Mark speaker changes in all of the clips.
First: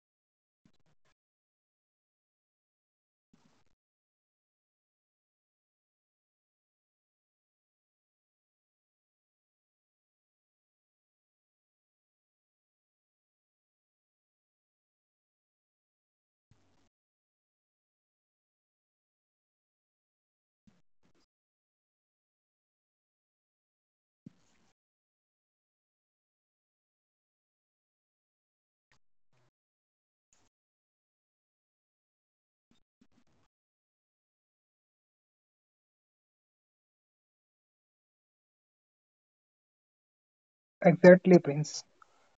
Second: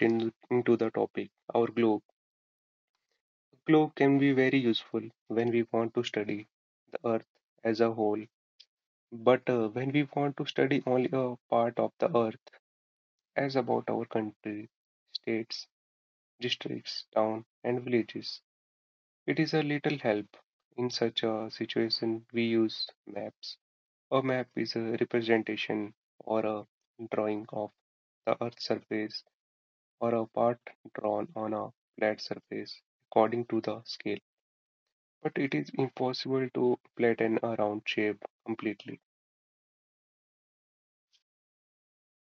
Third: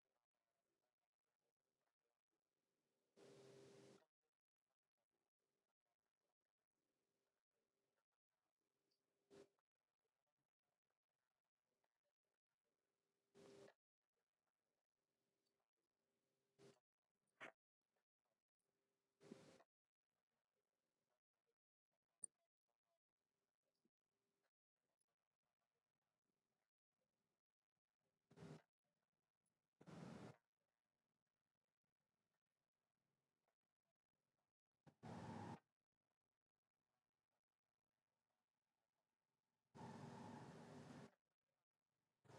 Speaker 1: in, into the topic our globe. The globe can be very useful when we want to study the earth as a whole, but when we want to study only a part of the earth, as about our country, states, districts, town, and villages. It is a little help. In such a situation, we use maps. A map is a representation or a drawing of the Earth's surface or a part drawn on a flat surface according to the scale. But it is impossible to flatten a round shape completely.
Speaker 2: Exactly, Prince.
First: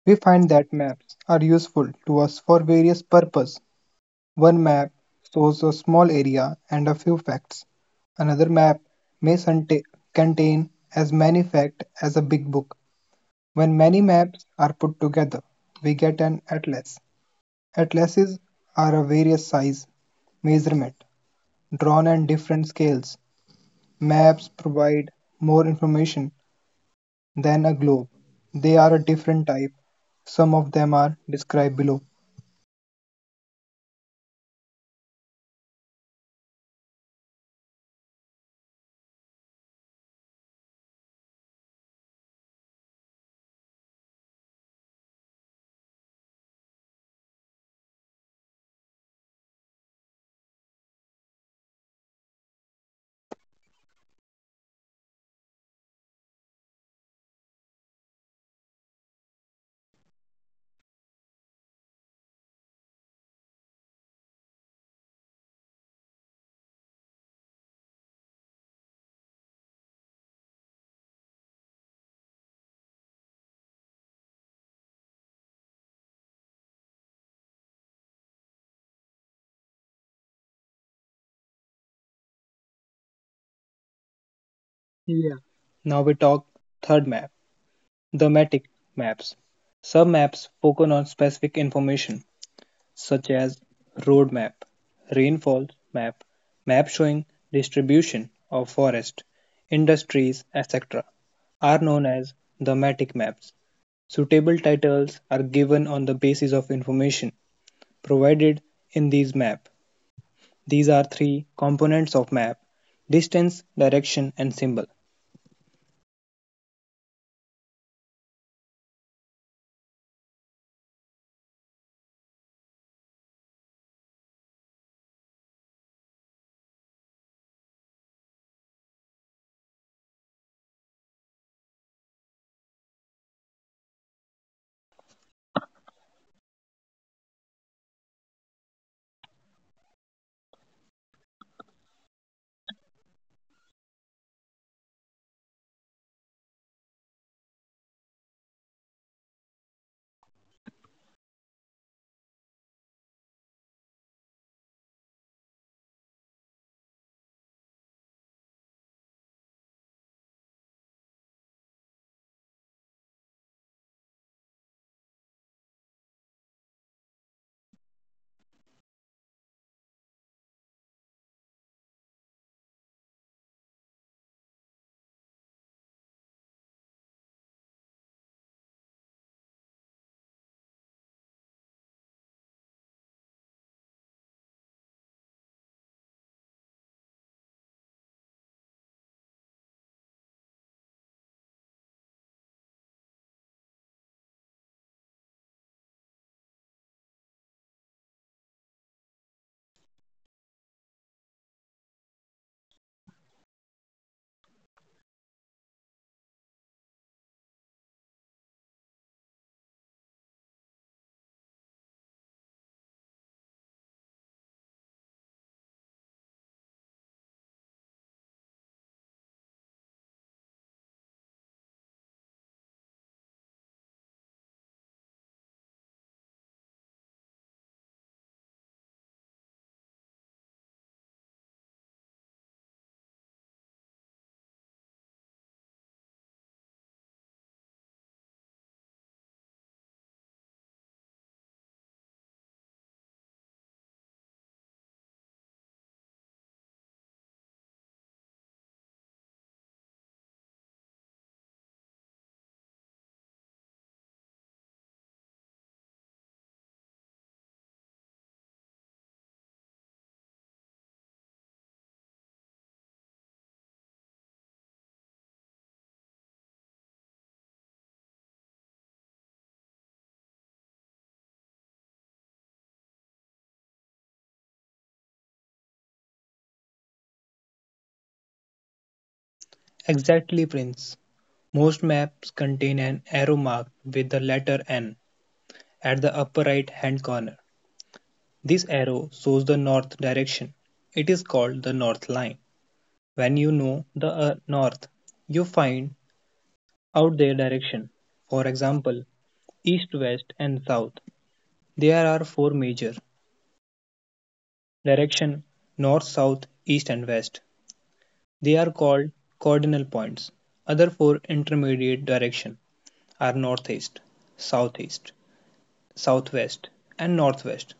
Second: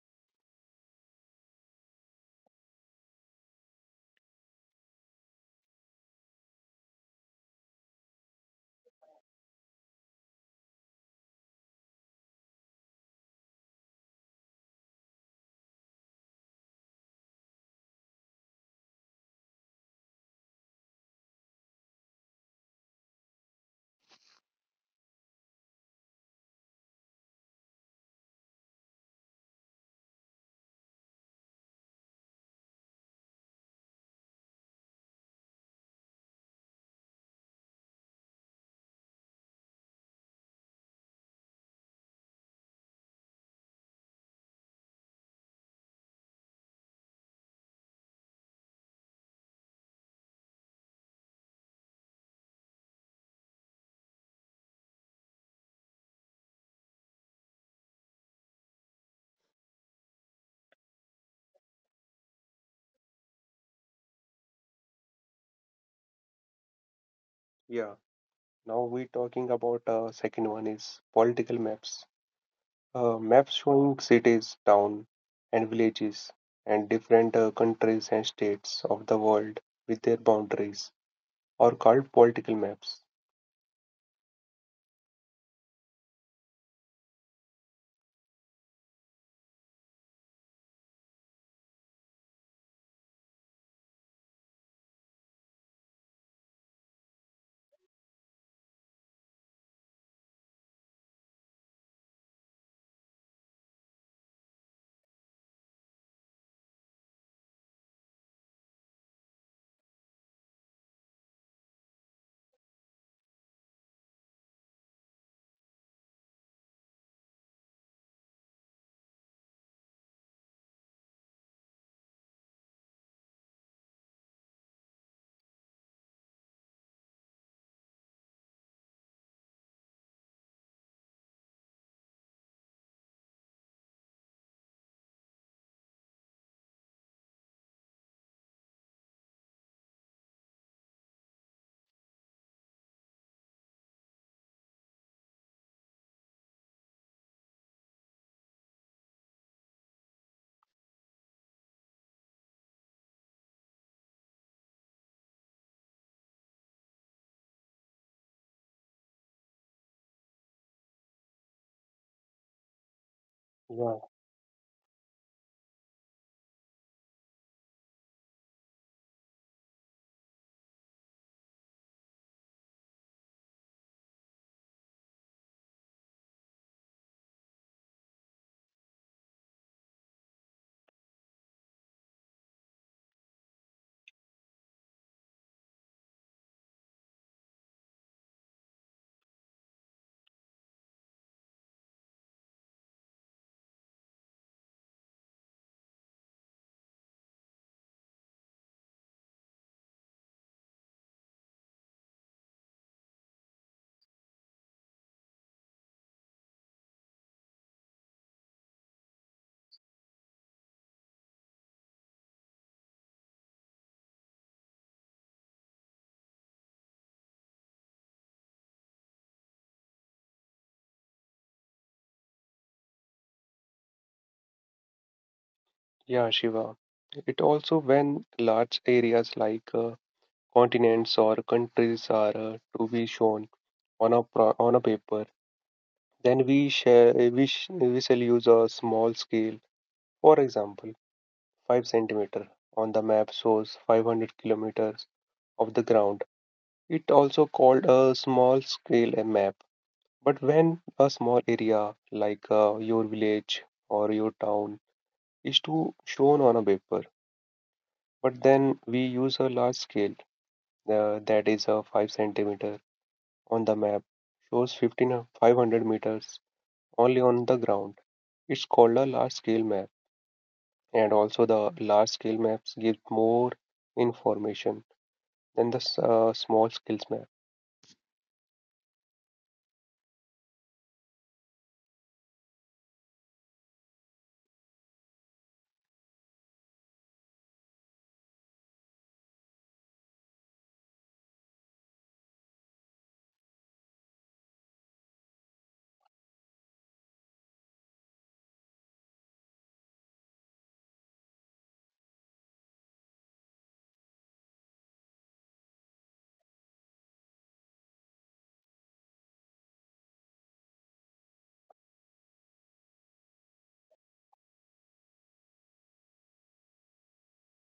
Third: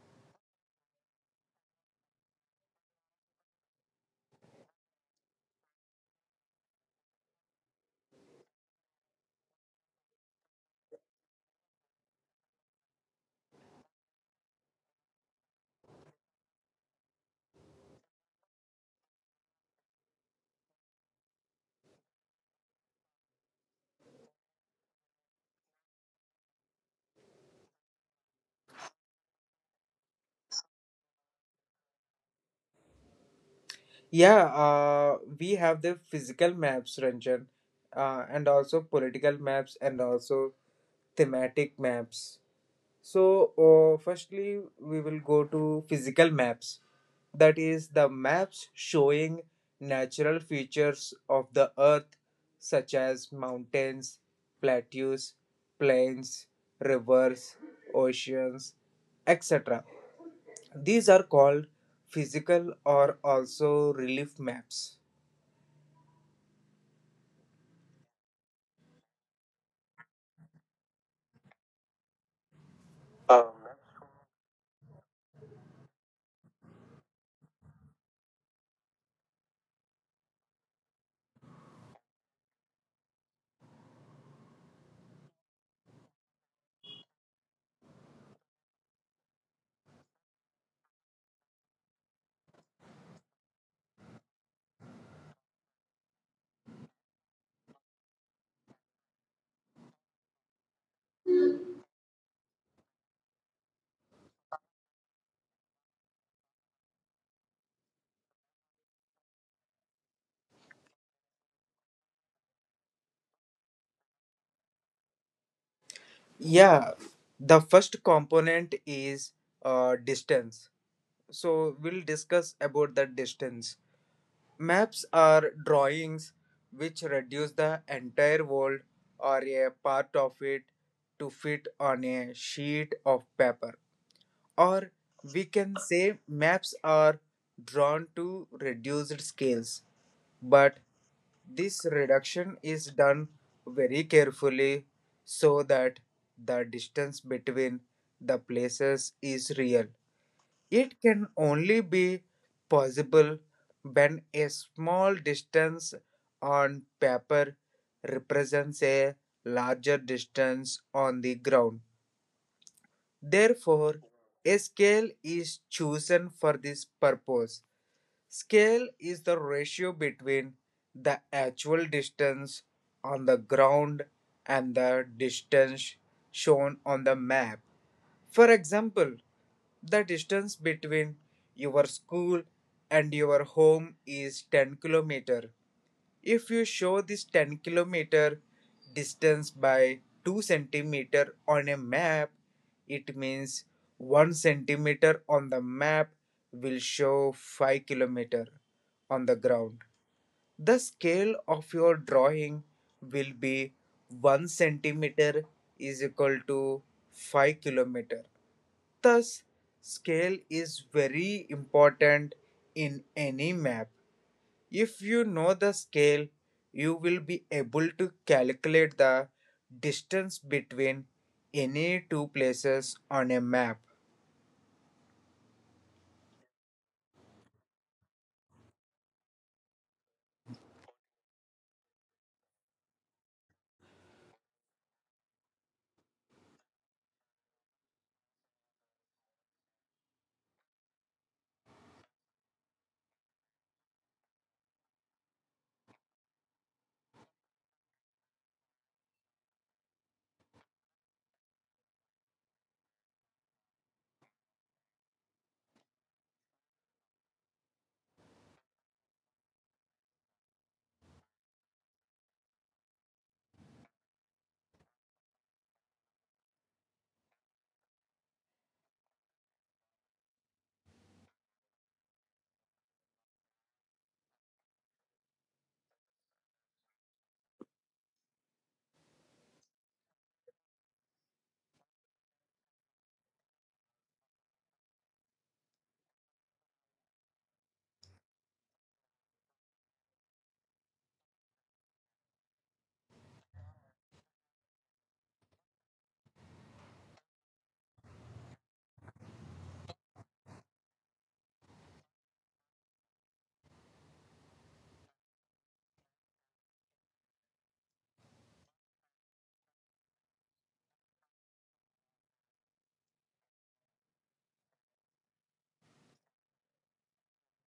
Speaker 2: We find that maps are useful to us for various purposes. One map shows a small area and a few facts. Another map may contain as many facts as a big book. When many maps are put together, we get an atlas. Atlases are of various size, measurement, drawn on different scales. Maps provide more information than a globe. They are a different type. Some of them are described below.
Speaker 3: Yeah, we have the physical maps, Ranjan, and also political maps and also thematic maps. So, firstly, we will go to physical maps. That is the maps showing natural features of the earth, such as mountains, plateaus, plains, rivers, oceans, etc. These are called physical or also relief maps.
Speaker 1: Yeah. Now we're talking about second one is political maps. A
Speaker 3: Um,
Speaker 1: map showing cities, towns, and villages, and different countries and states of the world with their boundaries are called political maps.
Speaker 2: Yeah. Now we talk third map, thematic maps. Some maps focus on specific information, such as road map, rainfall map, map showing distribution of forest, industries, etc. are known as thematic maps. Suitable titles are given on the basis of information provided in these maps. These are three components of map distance, direction, and symbol.
Speaker 3: yeah, the first component is distance. So we'll discuss about the distance. Maps are drawings which reduce the entire world or a part of it to fit on a sheet of paper. Or we can say maps are drawn to reduced scales, but this reduction is done very carefully so that the distance between the places is real. It can only be possible when a small distance on paper represents a larger distance on the ground. Therefore,
Speaker 1: Yeah,
Speaker 3: a scale is chosen for this purpose. Scale is the ratio between the actual distance on the ground and the distance shown on the map. For example, the distance between your school and your home is 10 km. If you show this 10-kilometer distance by 2 centimeter on a map, it means 1 centimeter on the map will show 5 kilometer on the ground. The scale of your drawing will be 1 centimeter is equal to 5 kilometer. Thus, scale is very important in any map. If you know the scale, you will be able to calculate the distance between any two places on a map.
Speaker 1: yeah, Shiva. It also when large areas like continents or countries are to be shown on a on a paper, then we we shall use a small scale. For example, 5 centimeter on the map shows 500 kilometers of the ground. It also called a small scale a map. But when a small area like your village or your town is to shown on a paper, but then we use a large scale that is a 5 centimeter on the map shows 15 500 meters only on the ground. It's called a large scale map, and also the large scale maps give more information than the small scales map.
Speaker 2: Exactly, Prince. Most maps contain an arrow marked with the letter N at the upper right hand corner. This arrow shows the north direction. It is called the north line. When you know the north, you find out their direction. For example, east, west, and south. There are four major direction north, south, east, and west. They are called cardinal points; other four intermediate directions are northeast, southeast, southwest, and northwest.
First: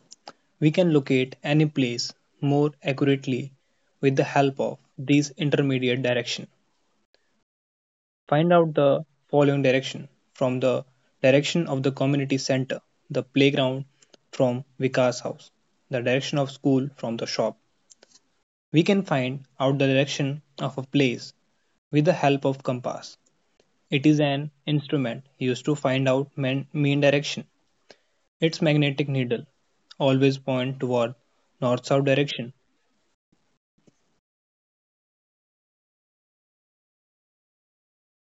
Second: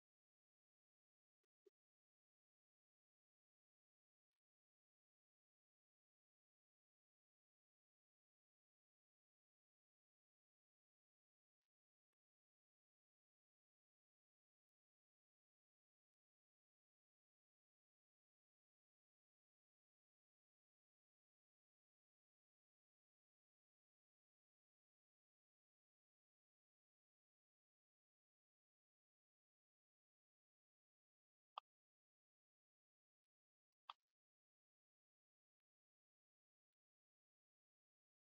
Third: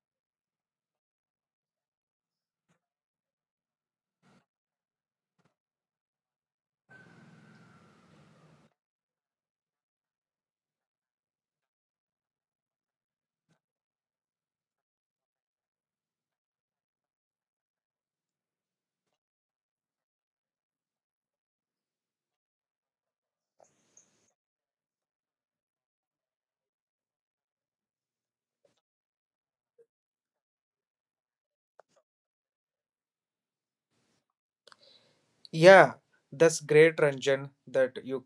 Speaker 2: We can locate any place more accurately with the help of these intermediate directions. Find out the following direction from the direction of the community center, the playground from Vikas house, the direction of school from the shop. We can find out the direction of a place with the help of compass. It is an instrument used to find out mean direction. Its magnetic needle always points toward north-south direction.
Speaker 3: Yeah, that's great, Ranjan, that you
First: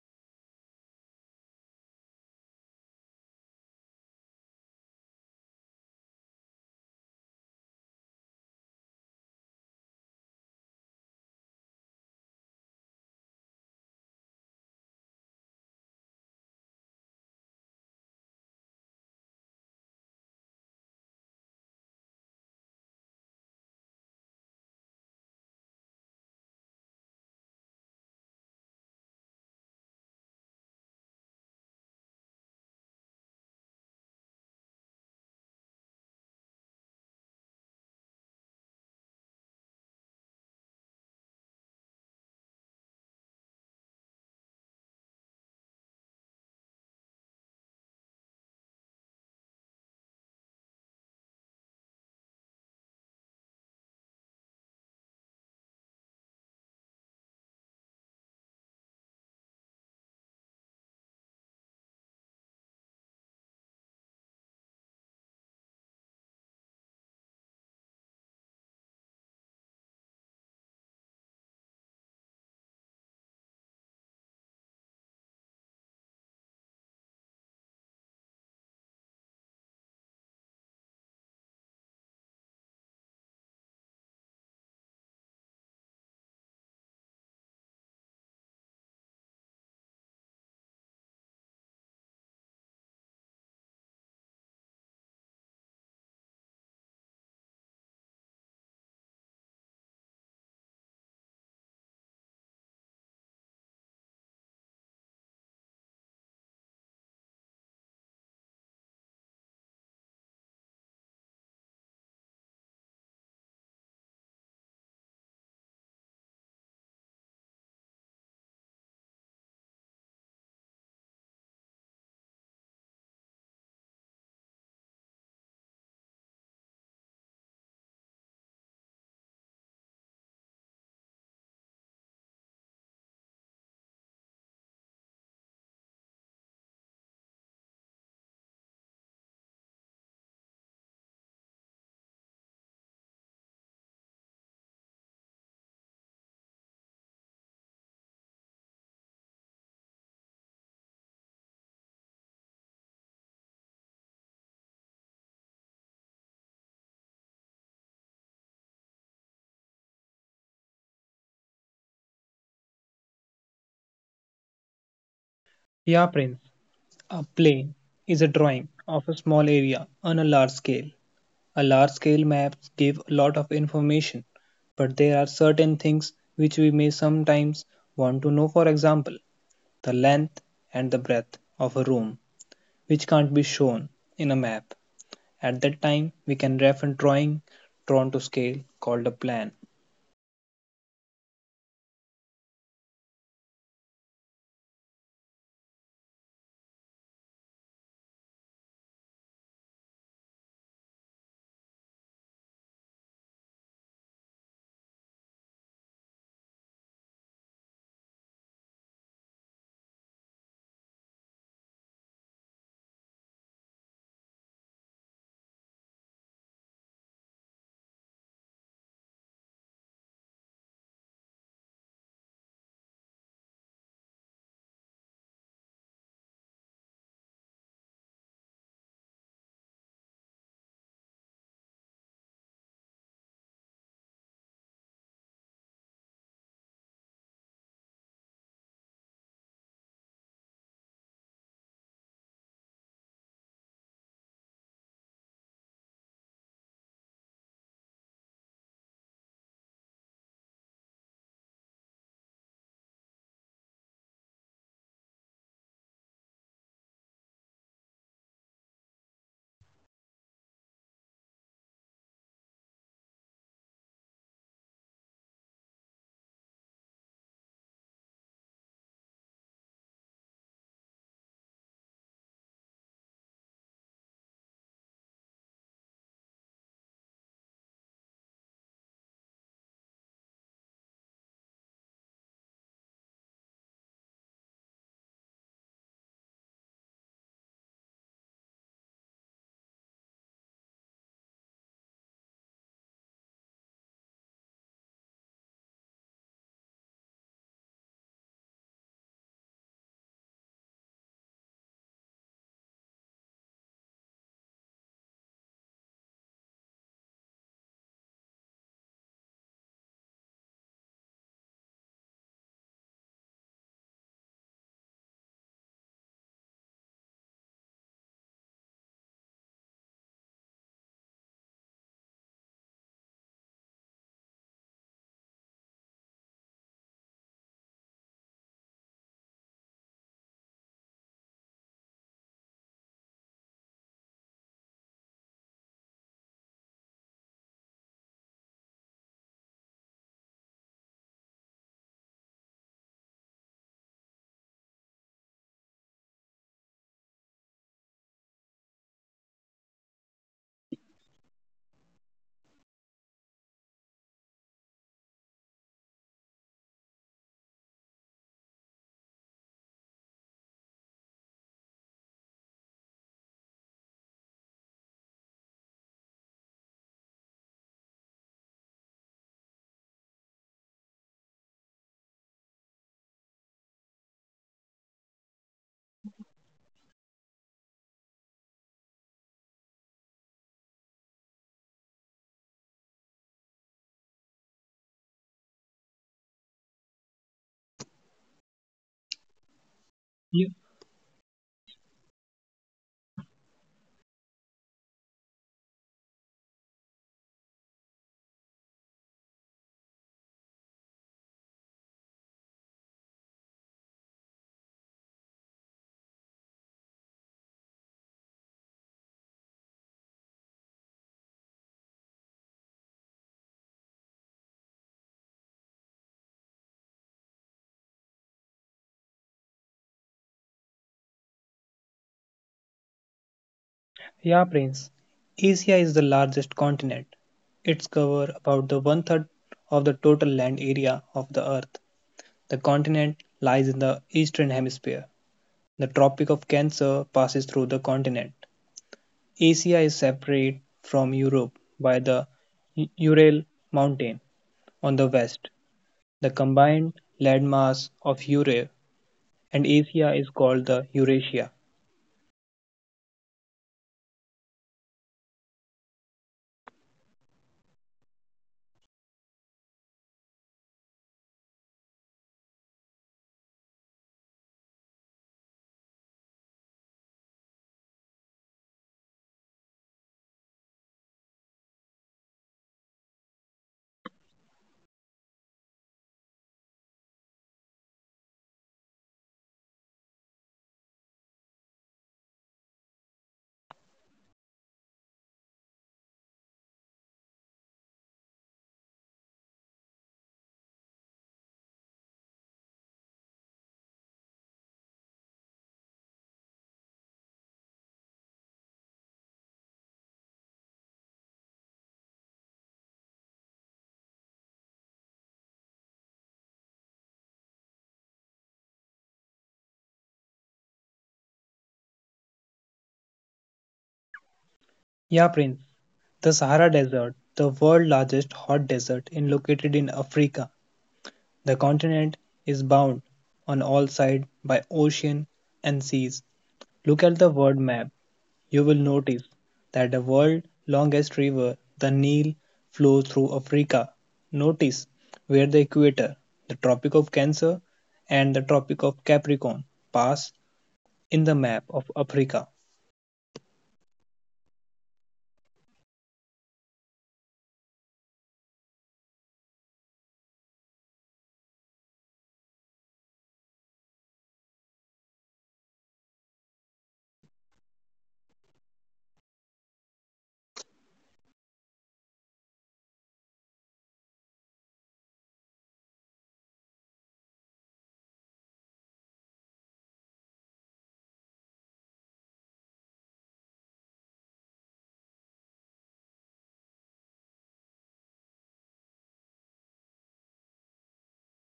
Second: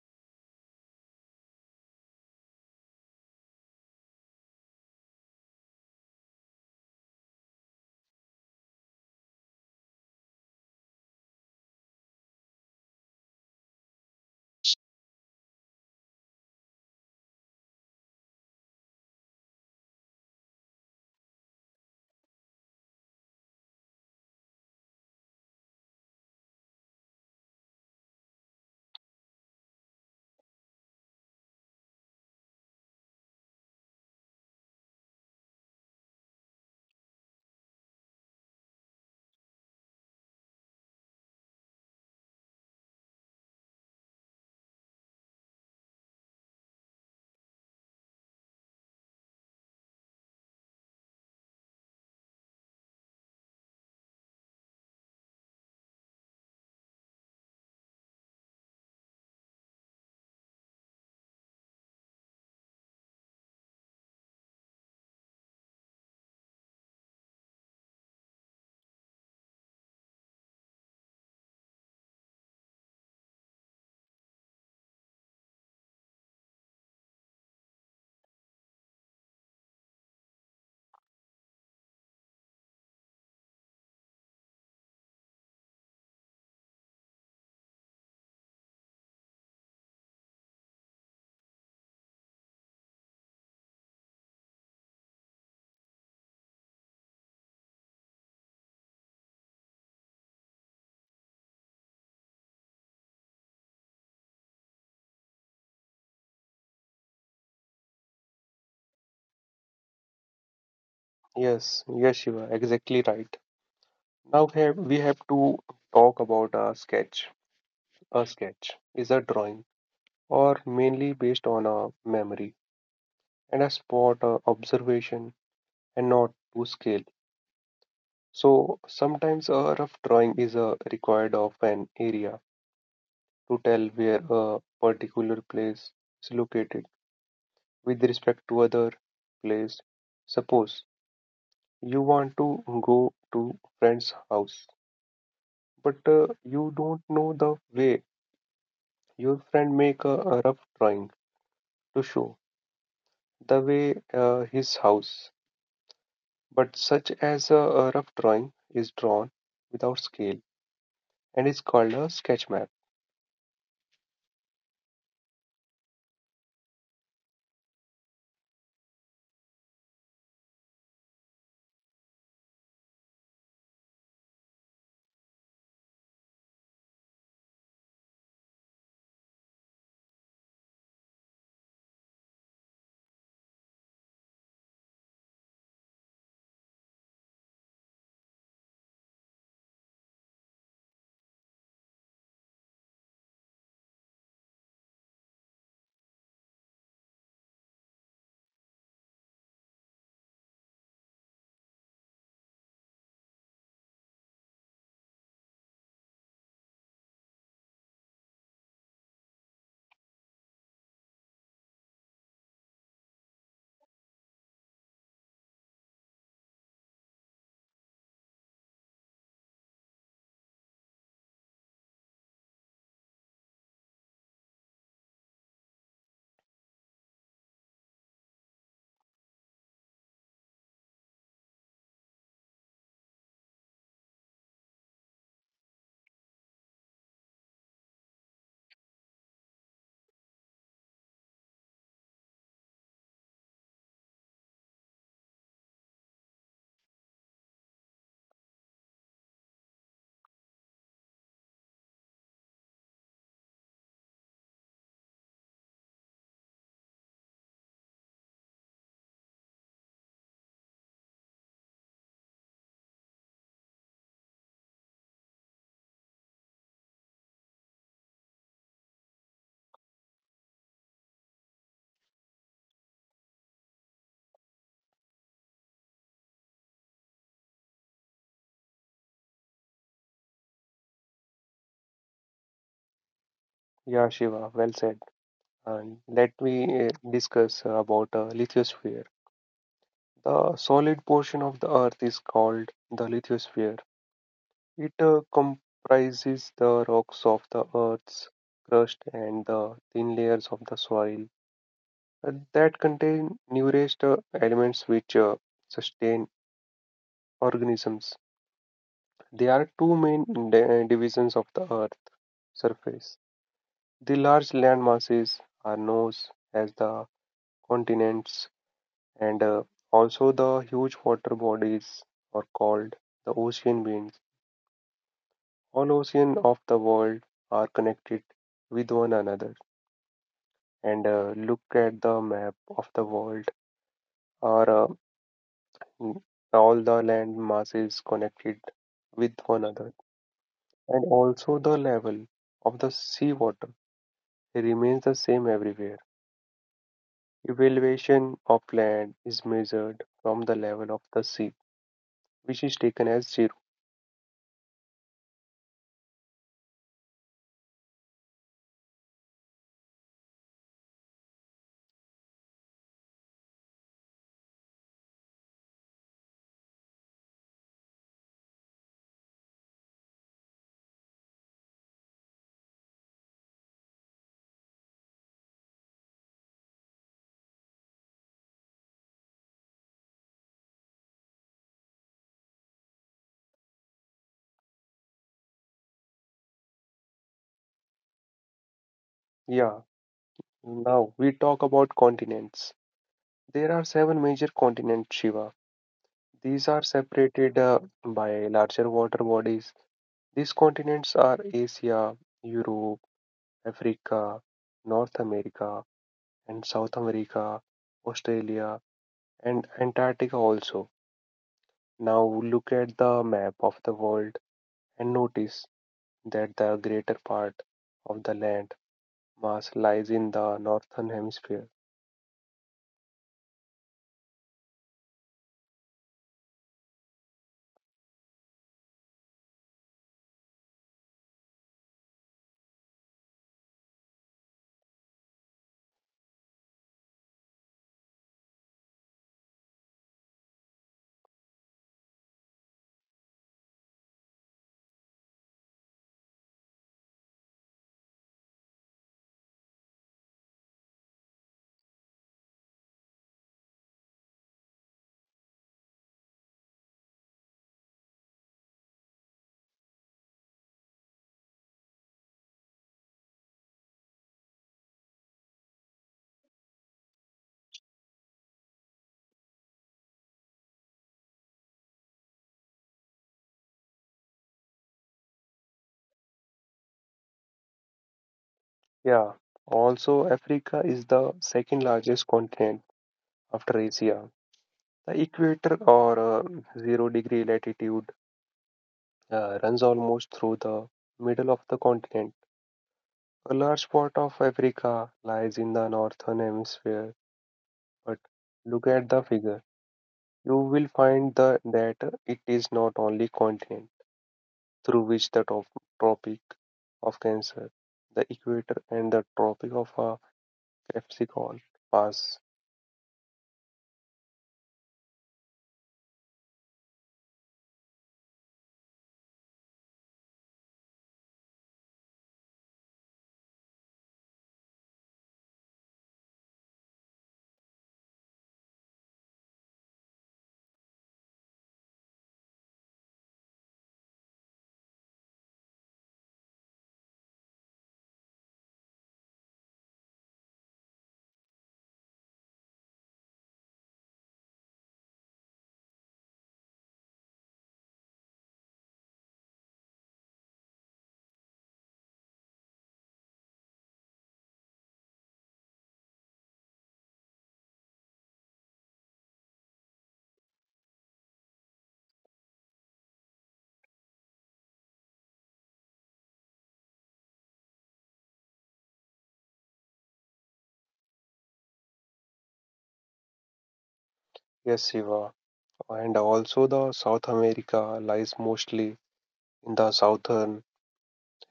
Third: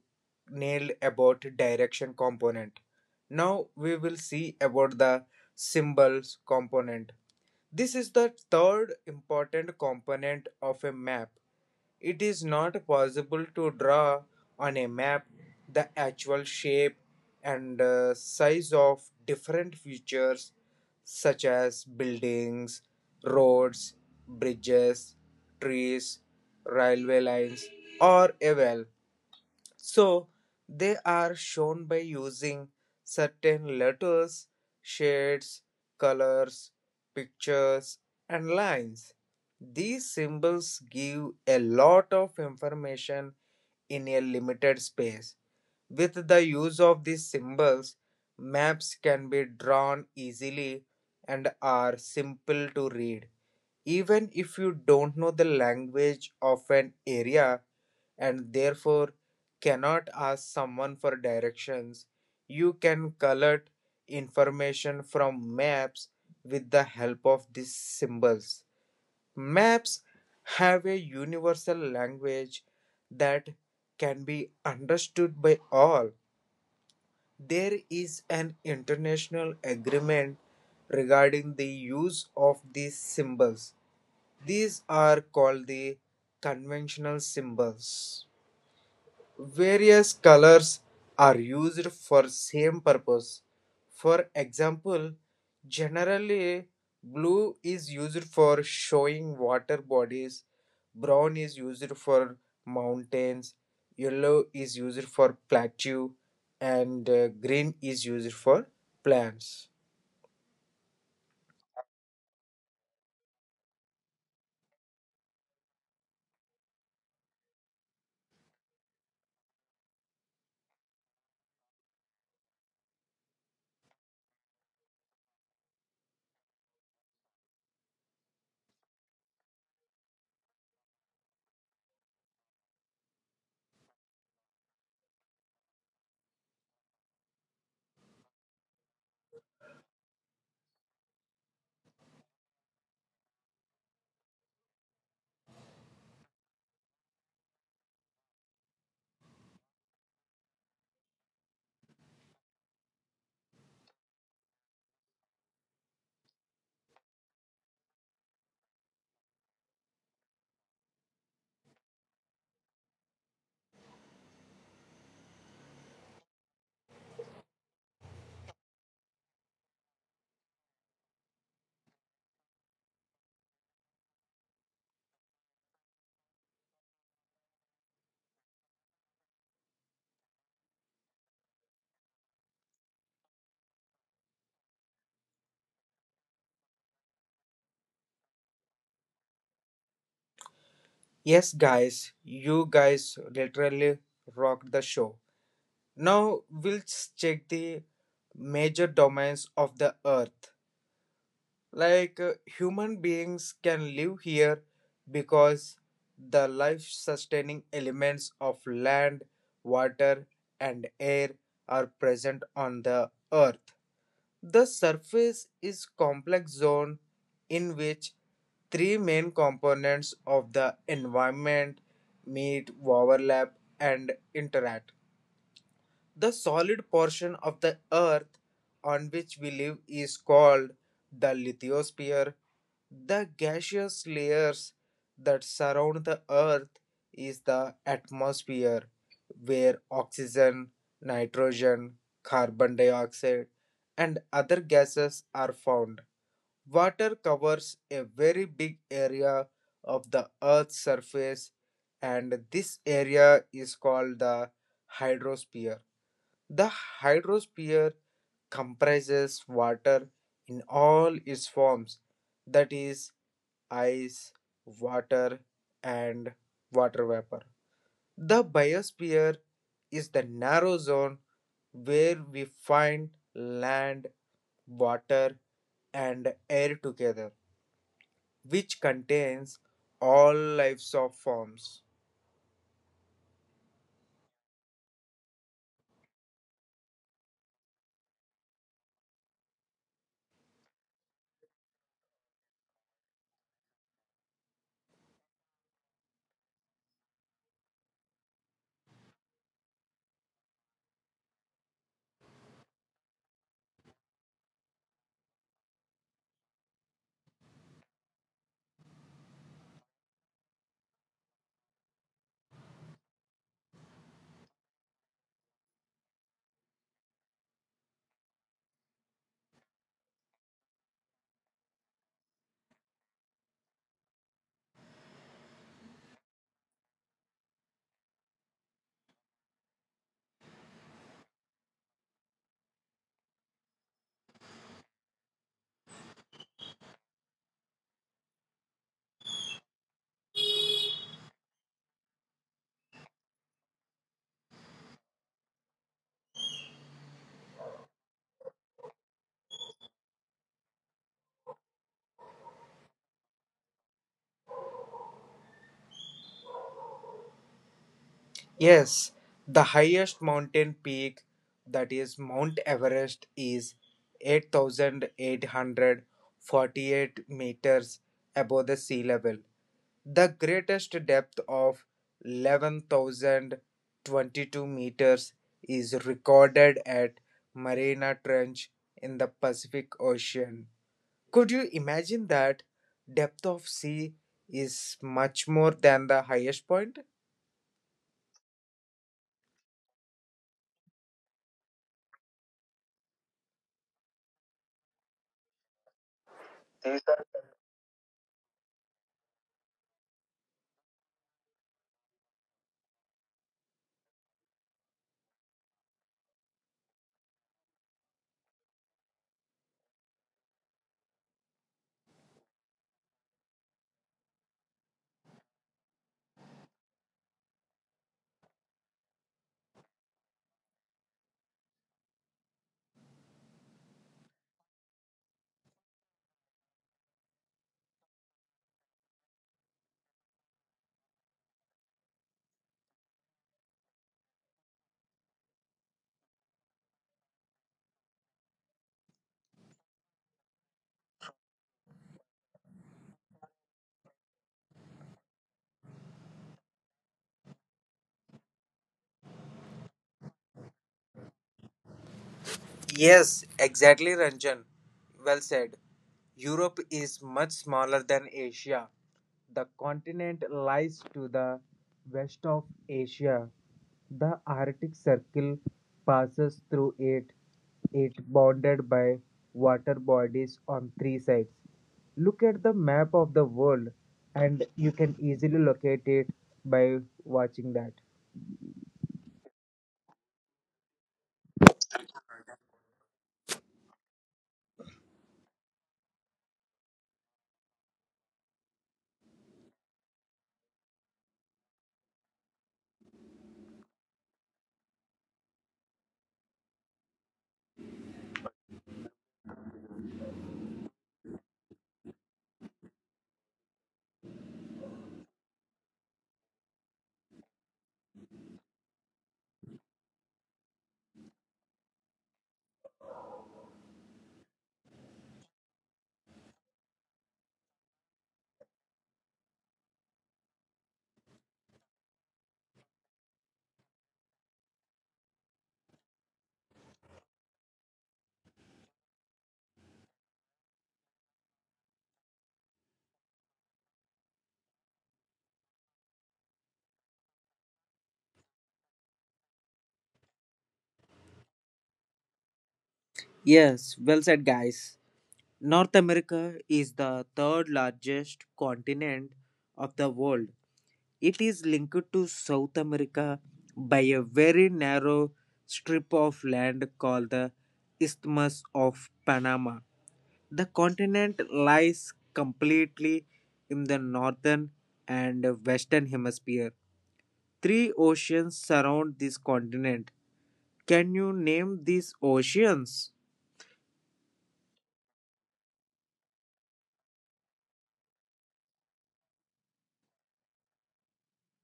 Speaker 3: nailed about direction component. Now we will see about the symbols component. This is the third important component of a map. It is not possible to draw on a map the actual shape and size of different features such as buildings, roads, bridges, trees, railway lines, or a well. So they are shown by using certain letters, shades, colors, pictures, and lines. These symbols give a lot of information in a limited space. With the use of these symbols, maps can be drawn easily and are simple to read. Even if you don't know the language of an area and therefore cannot ask someone for directions, you can collect information from maps with the help of these symbols. Maps have a universal language that can be understood by all. There is an international agreement regarding the use of these symbols; these are called the conventional symbols. Various colors are used for same purpose. For example, generally blue is used for showing water bodies, brown is used for mountains, yellow is used for plateau, and green is used for plants.
Speaker 1: Yes, yes, Shiva, exactly right. Now here we have to talk about a sketch. A sketch is a drawing or mainly based on a memory and a spot observation and not to scale. So sometimes a rough drawing is required of an area to tell where a particular place is located with respect to other place. Suppose you want to go to friend's house, but you don't know the way. Your friend make a rough drawing to show the way his house, but such as a rough drawing is drawn without scale and is called a sketch map.
Speaker 2: Yeah, Prince. A plane is a drawing of a small area on a large scale. A large scale maps give a lot of information, but there are certain things which we may sometimes want to know, for example, the length and the breadth of a room, which can't be shown in a map. At that time, we can ref and drawing drawn to scale called a plan.
Speaker 3: Yes, guys, you guys literally rocked the show. Now we'll check the major domains of the earth. Like human beings can live here because the life sustaining elements of land, water, and air are present on the earth. The surface is complex zone in which three main components of the environment meet, overlap, and interact. The solid portion of the earth on which we live is called the lithosphere. The gaseous layers that surround the Earth is the atmosphere, where oxygen, nitrogen, carbon dioxide, and other gases are found. Water covers a very big area of the Earth's surface, and this area is called the hydrosphere. The hydrosphere comprises water in all its forms, that is, ice, water, and water vapor. The biosphere is the narrow zone where we find land, water, and air together, which contains all lives of forms.
Speaker 1: Yeah, Shiva, well said. And let me discuss about lithosphere. The solid portion of the Earth is called the lithosphere. It comprises the rocks of the Earth's crust and the thin layers of the soil that contain numerous elements which sustain organisms. There are two main divisions of the Earth's surface. The large land masses are known as the continents, and also the huge water bodies are called the ocean beings. All oceans of the world are connected with one another. And look at the map of the world, are uh, mm, all the land masses connected with one another, and also the level of the sea water remains the same everywhere. Evaluation of land is measured from the level of the sea, which is taken as zero.
Speaker 3: Yes, the highest mountain peak, that is Mount Everest, is 8,848 meters above the sea level. The greatest depth of 11,022 meters is recorded at Mariana Trench in the Pacific Ocean. Could you imagine that depth of sea is much more than the highest point?
Speaker 1: Yeah,
Speaker 2: Ye-
Speaker 1: now we talk about continents. There are seven major continents, Shiva. These are separated by larger water bodies. These continents are Asia, Europe, Africa, North America, and South America, Australia, and Antarctica also. Now look at the map of the world and notice that the greater part of the land mass lies in the northern hemisphere.
Speaker 2: Yeah, Prince. Asia is the largest continent. Its cover about the one third of the total land area of the Earth. The continent lies in the eastern hemisphere. The Tropic of Cancer passes through the continent. Asia is separate from Europe by the Ural Mountain on the west. The combined landmass of Europe and Asia is called the Eurasia.
Speaker 3: Yes, exactly, Ranjan. Well said. Europe is much smaller than Asia. The continent lies to the west of Asia. The Arctic Circle passes through it. It bounded by water bodies on three sides. Look at the map of the world, and you can easily locate it by watching that.
Speaker 1: Yeah, also Africa is the second largest continent after Asia. The equator, or 0 degree latitude, runs almost through the middle of the continent. A large part of Africa lies in the northern hemisphere, but look at the figure. You will find the, that it is not only continent through which the top, Tropic of Cancer, the equator and the Tropic of Capricorn pass.
Speaker 2: Yeah, Prince. The Sahara Desert, the world's largest hot desert and located in Africa, the continent is bound on all sides by ocean and seas. Look at the world map. You will notice that the world's longest river, the Nile, flows through Africa. Notice where the equator, the Tropic of Cancer, and the Tropic of Capricorn pass in the map of Africa.
Speaker 3: Yes, well said, guys. North America is the third largest continent of the world. It is linked to South America by a very narrow strip of land called the Isthmus of Panama. The continent lies completely in the northern and western hemisphere. Three oceans surround this continent. Can you name these oceans?
Speaker 1: Yes, Shiva. And also the South America lies mostly in the southern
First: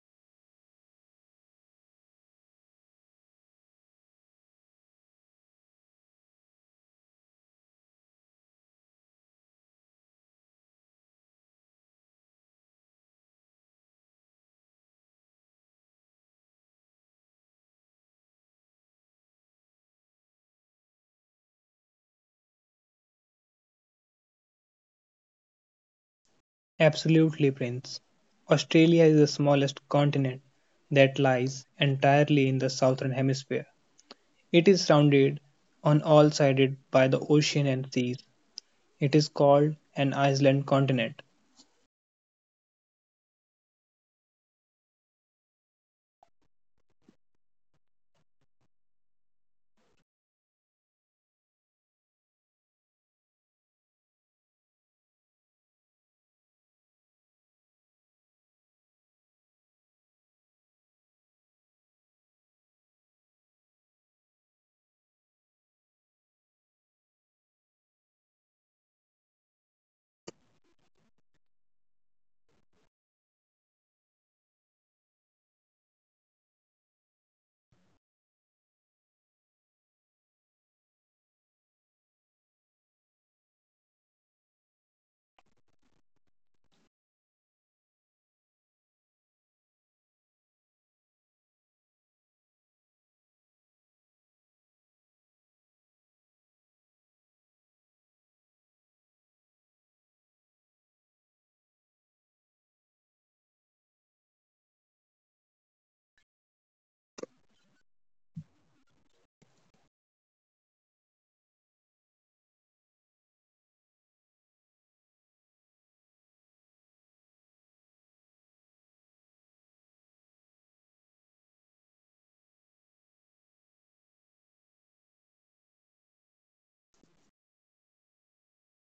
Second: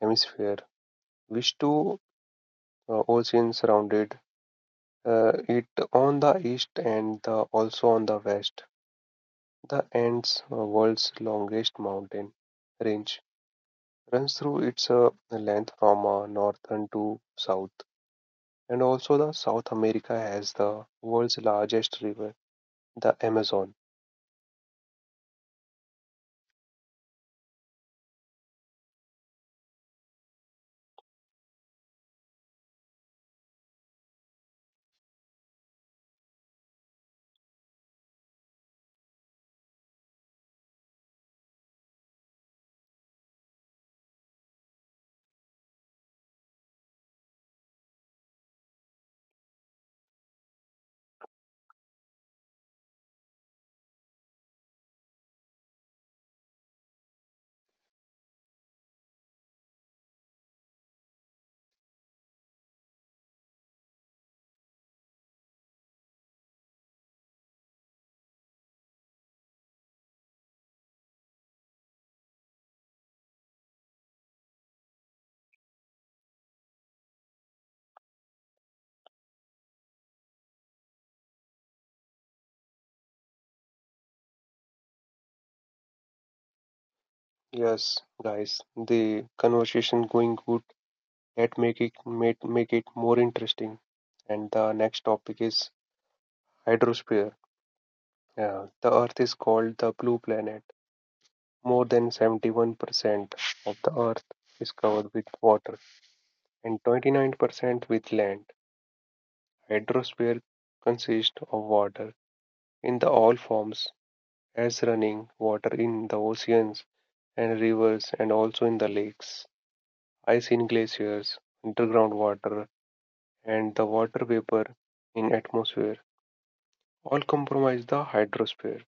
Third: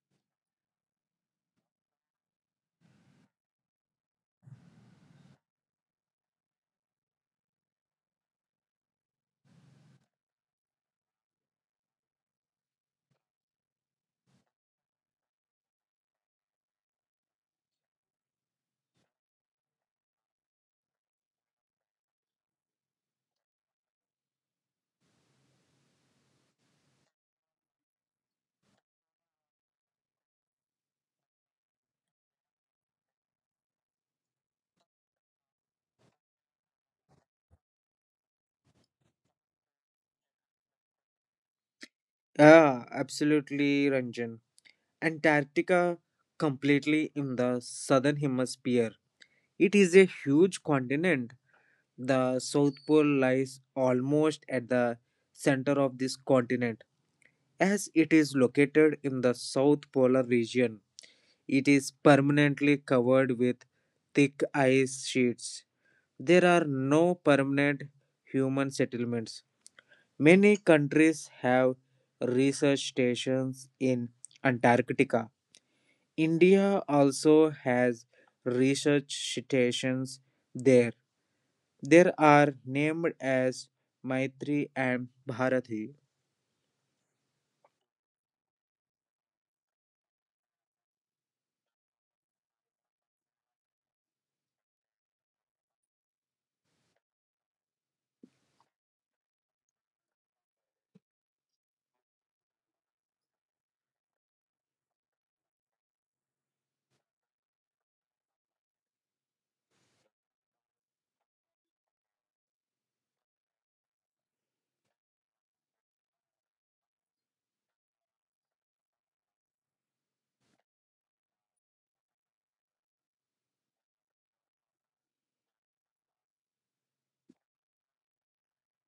Speaker 1: hemisphere, which two oceans surrounded it on the east and the, also on the west. The Andes, world's longest mountain range, runs through its length from northern to south. And also the South America has the world's largest river, the Amazon.
Speaker 2: Absolutely, Prince. Australia is the smallest continent that lies entirely in the southern hemisphere. It is surrounded on all sides by the ocean and seas. It is called an island continent.
Speaker 3: Yeah, absolutely, Ranjan. Antarctica, completely in the southern hemisphere. It is a huge continent. The South Pole lies almost at the center of this continent, as it is located in the South Polar region. It is permanently covered with thick ice sheets. There are no permanent human settlements. Many countries have research stations in Antarctica. India also has research stations there. There are named as Maitri and Bharati.
Speaker 1: Yes, guys, the conversation going good. Let make it make it more interesting. And the next topic is hydrosphere. Yeah, the Earth is called the blue planet. More than 71% of the Earth is covered with water and 29% with land. Hydrosphere consists of water in the all forms as running water in the oceans and rivers and also in the lakes. I seen glaciers, underground water, and the water vapor in atmosphere all compromise the hydrosphere.